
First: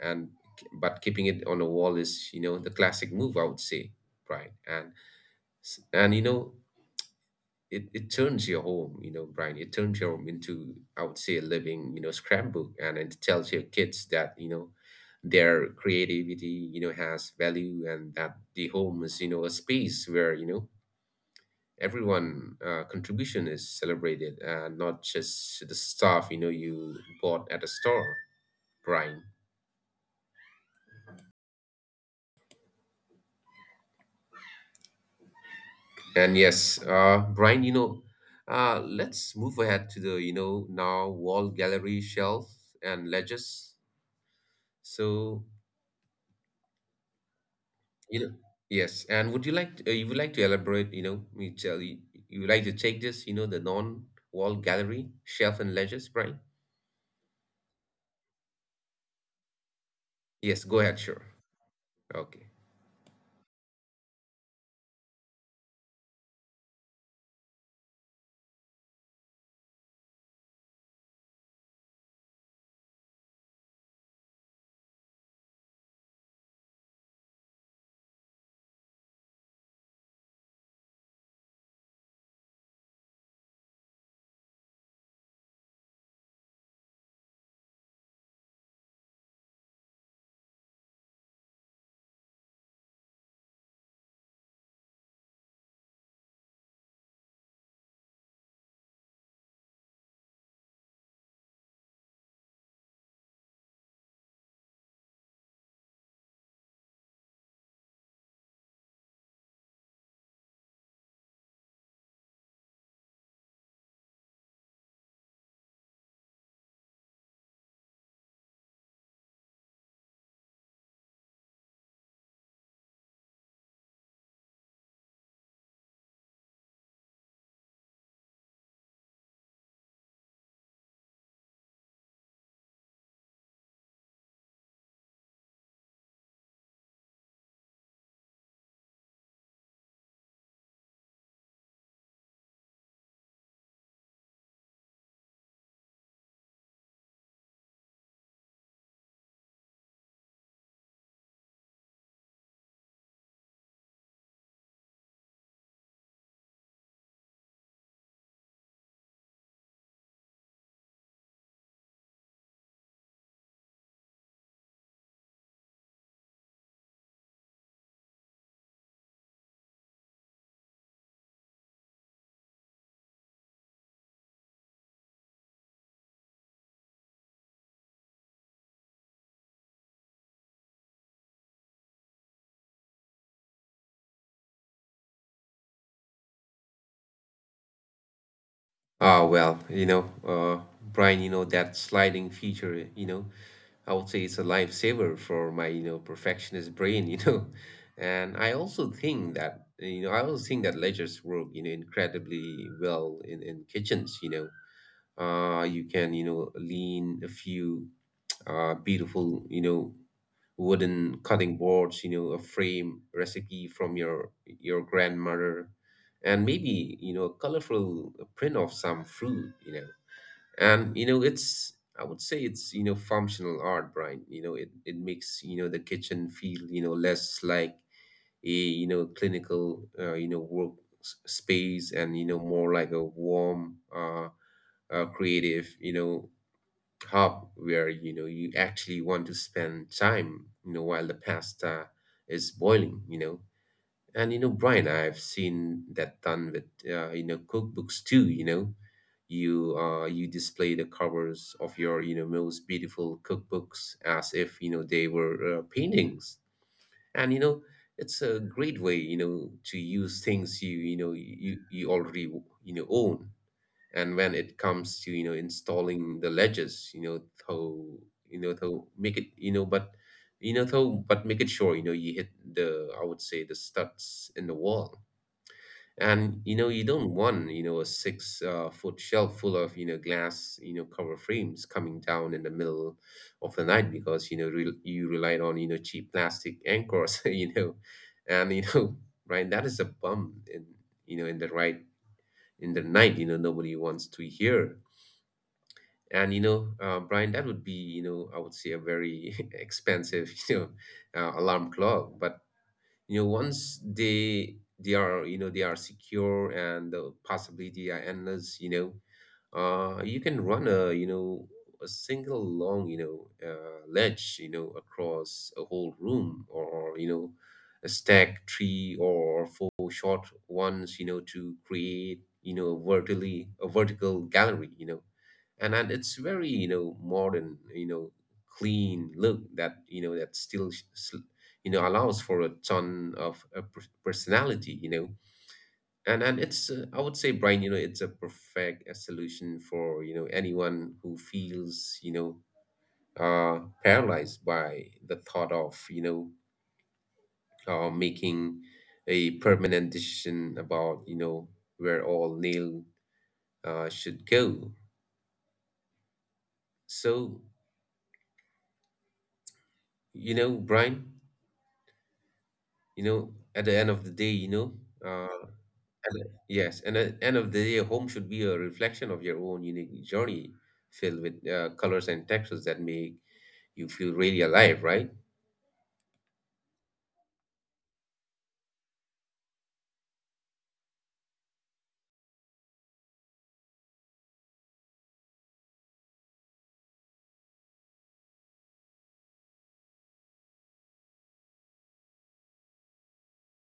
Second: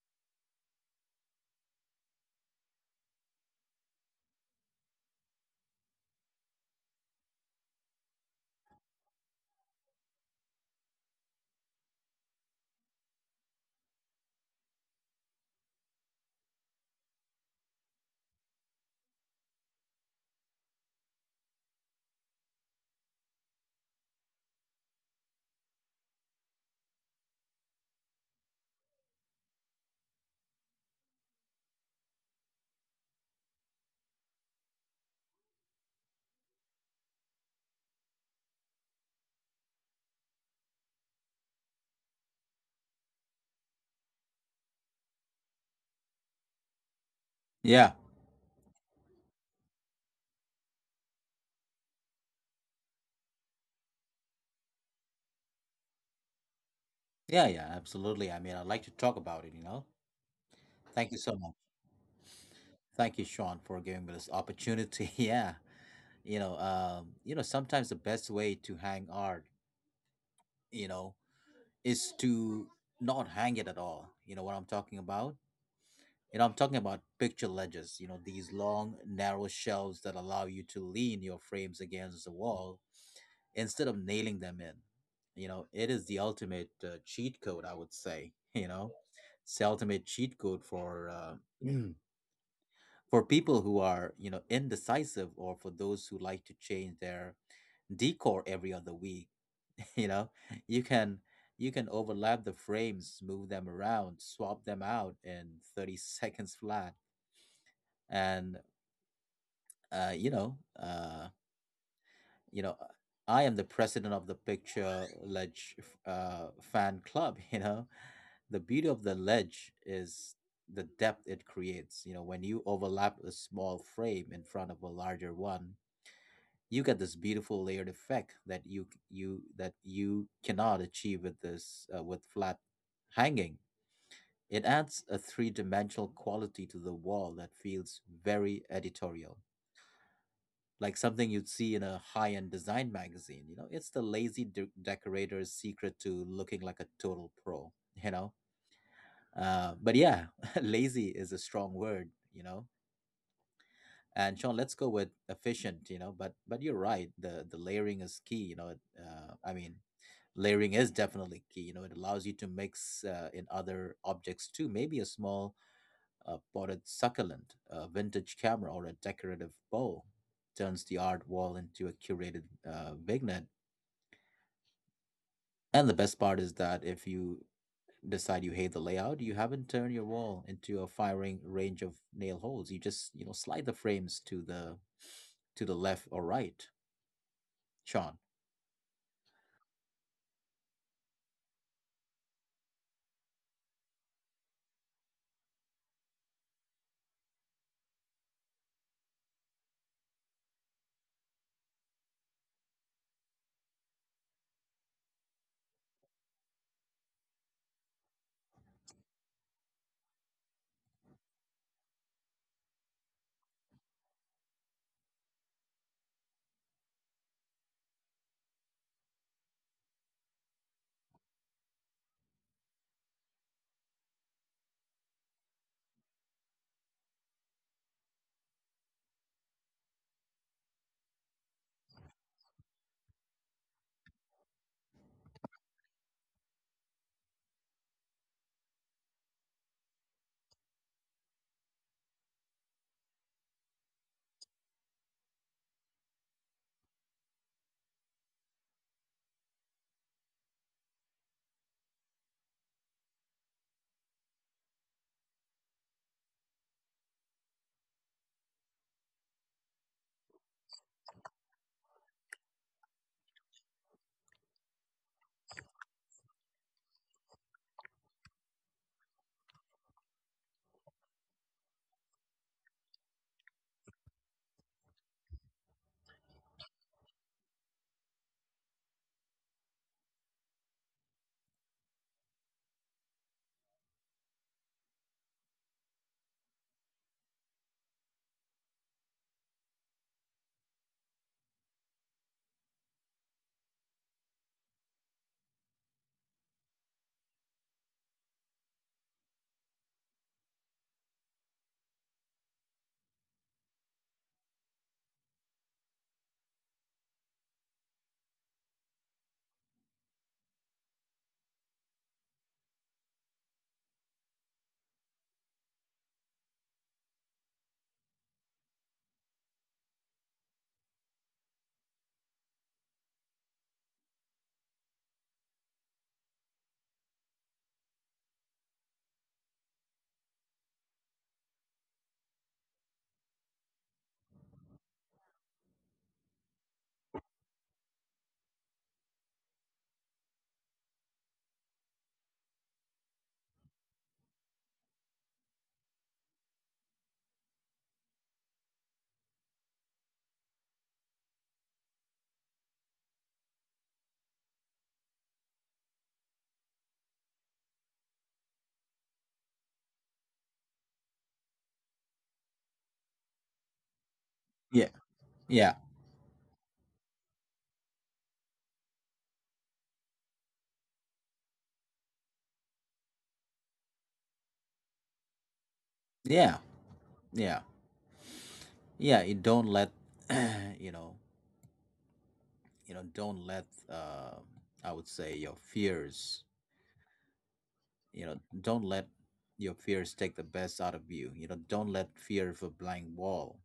S2: and But keeping it on the wall is, you know the classic move, I would say, Brian. And s- and you know it, it turns your home, you know Brian, it turns your home into, I would say, a living, you know scrapbook, and it tells your kids that, you know their creativity, you know has value, and that the home is, you know a space where, you know everyone uh, contribution is celebrated, and not just the stuff, you know you bought at a store, Brian. And yes, uh, Brian, you know, uh, let's move ahead to the, you know, now wall gallery shelf and ledges. So,
S1: Yeah,
S2: you know, yes. And would you like to, uh, you would like to elaborate, you know, me tell you, you would like to take this, you know, the non-wall gallery shelf and ledges, Brian?
S1: yeah, yeah, absolutely. I mean, I'd like to talk about it, you know.
S2: Yes, go ahead,
S1: Thank you
S2: sure.
S1: so much.
S2: Okay.
S1: Thank you, Sean, for giving me this opportunity. *laughs* Yeah, you know, um, you know, sometimes the best way to hang art, you know, is to not hang it at all. You know what I'm talking about. You know, I'm talking about picture ledges, you know, these long, narrow shelves that allow you to lean your frames against the wall instead of nailing them in. You know, it is the ultimate uh, cheat code, I would say, *laughs* you know. It's the ultimate cheat code for uh, *clears throat* for people who are, you know, indecisive, or for those who like to change their decor every other week, *laughs* you know. You can you can overlap the frames, move them around, swap them out in thirty *laughs* seconds flat. And uh, you know, uh, you know, uh, I am the president of the picture ledge uh, fan club. *laughs* You know, the beauty of the ledge is the depth it creates. You know, when you overlap a small frame in front of a larger one, you get this beautiful layered effect that you you that you cannot achieve with this uh, with flat hanging. It adds a three dimensional quality to the wall that feels very editorial, like something you'd see in a high-end design magazine. You know, it's the lazy de- decorator's secret to looking like a total pro. You know, uh, but yeah, *laughs* lazy is a strong word. You know, and Sean, let's go with efficient. You know, but but you're right. The the layering is key. You know, it, uh, I mean, layering is definitely key. You know, it allows you to mix uh, in other objects too. Maybe a small uh, but a succulent, a vintage camera, or a decorative bow turns the art wall into a curated uh, vignette. And the best part is that if you decide you hate the layout, you haven't turned your wall into a firing range of nail holes. You just, you know, slide the frames to the to the left or right, Sean.
S2: Ah, well, you know, uh, Brian, you know, that sliding feature, you know, I would say it's a lifesaver for my, you know, perfectionist brain. *laughs* you know. And I also think that, you know, I also think that ledgers work, you know, incredibly well in, in kitchens. you know. Uh, you can, you know, lean a few *tsk* uh, beautiful, you know, wooden cutting boards, you know, a frame recipe from your your grandmother, and maybe, you know a colorful print of some fruit. you know. And, you know, it's, I would say, it's, you know functional art, Brian. You know, it it makes, you know the kitchen feel, you know less like a, you know clinical, uh, you know work s- space, and, you know more like a warm, uh, uh creative, you know hub, where, you know you actually want to spend time, you know while the pasta is boiling. You know and, you know Brian, I've seen that done with, uh, you know cookbooks too. You know you uh you display the covers of your, you know most beautiful cookbooks as if, you know they were uh, paintings. And, you know it's a great way, you know to use things you, you know you you already, you know own. And when it comes to, you know installing the ledges, you know to you know to make it, you know but you know to but make it sure, you know you hit the, I would say, the studs in the wall. And, you know you don't want, you know a six uh, foot shelf full of, you know glass, you know cover frames coming down in the middle of the night, because, you know re- you relied on, you know cheap plastic anchors. *laughs* You know and, you know *laughs* right, that is a bum in, you know in the right, in the night, you know nobody wants to hear. And, you know, uh, Brian, that would be, you know, I would say, a very *laughs* expensive, you know, uh, alarm clock. But, you know, once they they are, you know, they are secure, and the possibility are endless, you know, uh, you can run a, you know a single long, you know uh, ledge, you know across a whole room, or, you know a stack three or four short ones, you know to create, you know a vertically a vertical gallery. You know and and it's very, you know modern, you know clean look that, you know that still s- s- you know allows for a ton of uh, per- personality. You know and and it's uh, I would say, Brian, you know it's a perfect uh, solution for, you know anyone who feels, you know uh paralyzed by the thought of, you know uh, making a permanent decision about, you know where all nail uh, should go. So, you know Brian, you know at the end of the day, you know
S1: Yeah,
S2: uh
S1: yeah,
S2: at the- yes, and at the end of the day, home should be a reflection of your own unique journey, filled with uh, colors and textures that make you feel really alive, right?
S1: yeah, yeah, yeah. You don't let *clears throat* you know you know don't let uh, I would say your fears, you know don't let your fears take the best out of you. You know, don't let fear of a blank wall,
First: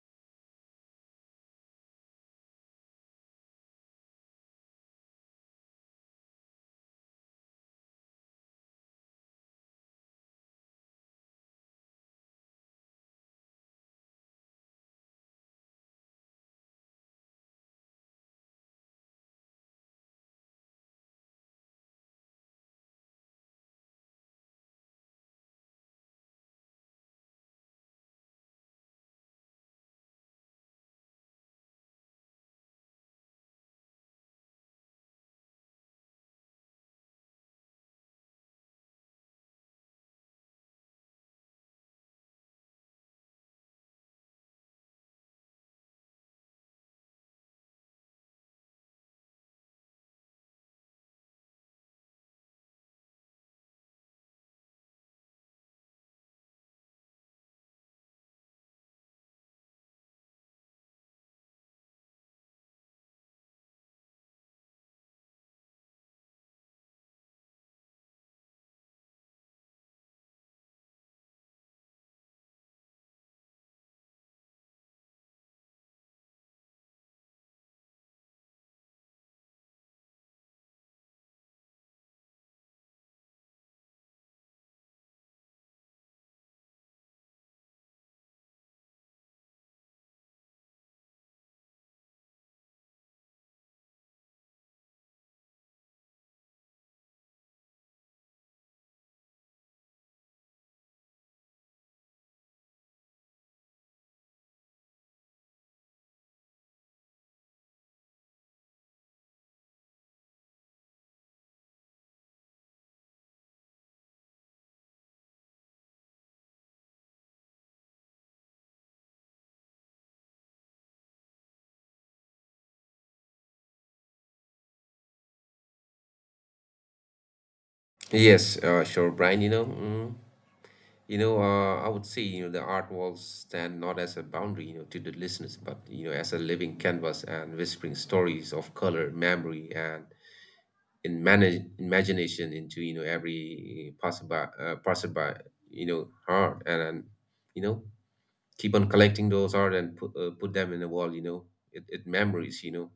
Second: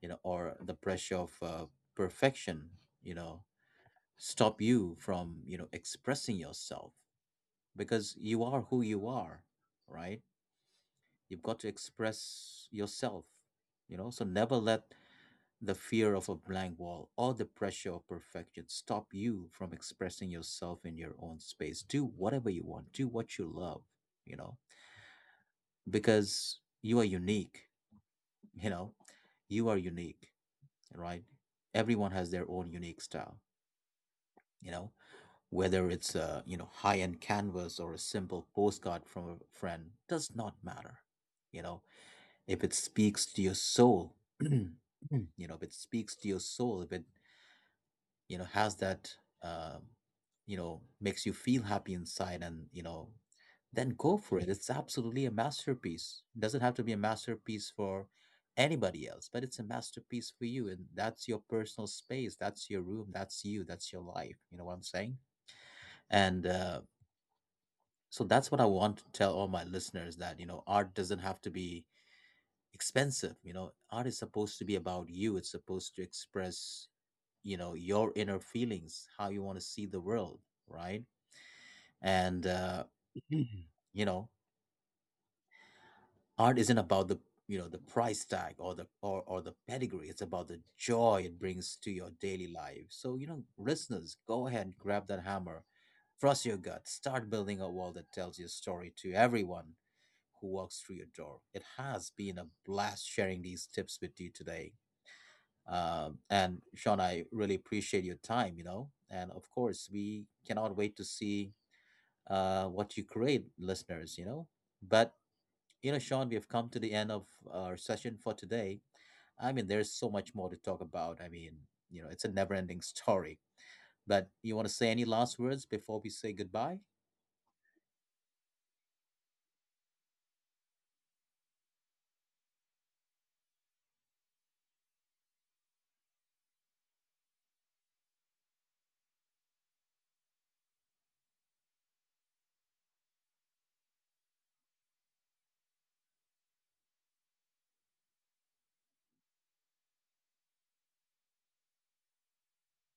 S1: you know, or the pressure of uh, perfection, you know, stop you from, you know, expressing yourself, because you are who you are, right? You've got to express yourself, you know. So never let the fear of a blank wall or the pressure of perfection stop you from expressing yourself in your own space. Do whatever you want, do what you love, you know, because you are unique. you know you are unique, right? Everyone has their own unique style, you know, whether it's a, you know, high end canvas or a simple postcard from a friend. Does not matter, you know. If it speaks to your soul *clears throat* you know, if it speaks to your soul, if it, you know, has that, um, you know, makes you feel happy inside, and, you know, then go for it. It's absolutely a masterpiece. Doesn't have to be a masterpiece for anybody else, but it's a masterpiece for you. And that's your personal space, that's your room, that's you, that's your life. You know what I'm saying? And uh, So that's what I want to tell all my listeners, that, you know, art doesn't have to be expensive. You know, art is supposed to be about you. It's supposed to express, you know, your inner feelings, how you want to see the world, right? And uh, *clears throat* you know, art isn't about the you know the price tag, or the or, or the pedigree. It's about the joy it brings to your daily life. So, you know, listeners, go ahead and grab that hammer, trust your gut, start building a wall that tells your story to everyone who walks through your door. It has been a blast sharing these tips with you today. Um, and Sean, I really appreciate your time, you know. And of course, we cannot wait to see uh, what you create, listeners, you know. But, you know, Sean, we have come to the end of our session for today. I mean, there's so much more to talk about. I mean, you know, it's a never ending *laughs* story. But you want to say any last words before we say goodbye?
S2: Yes, uh, sure, Brian. You know, mm, you know, uh, I would say, you know the art walls stand not as a boundary, you know, to the listeners, but, you know, as a living canvas, and whispering stories of color, memory, and in manage imagination into, you know every passerby, uh, passerby, you know, heart, and, and you know, keep on collecting those art, and put uh, put them in the wall. You know, it, it memories. You know,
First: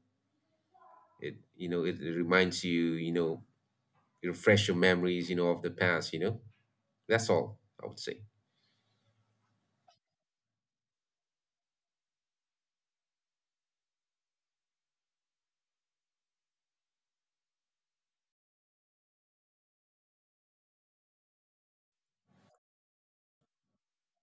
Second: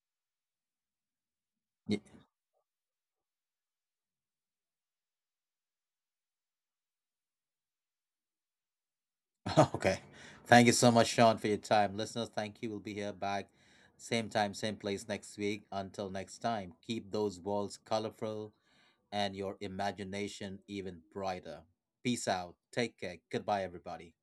S2: it, you know it
S1: Ye-
S2: reminds you. You know Refresh your memories, you know of the past. You know that's all I would say.
S1: *laughs* Okay. Thank you so much, Sean, for your time. Listeners, thank you. We'll be here back same time, same place next week. Until next time, keep those walls colorful and your imagination even brighter. Peace out. Take care. Goodbye, everybody.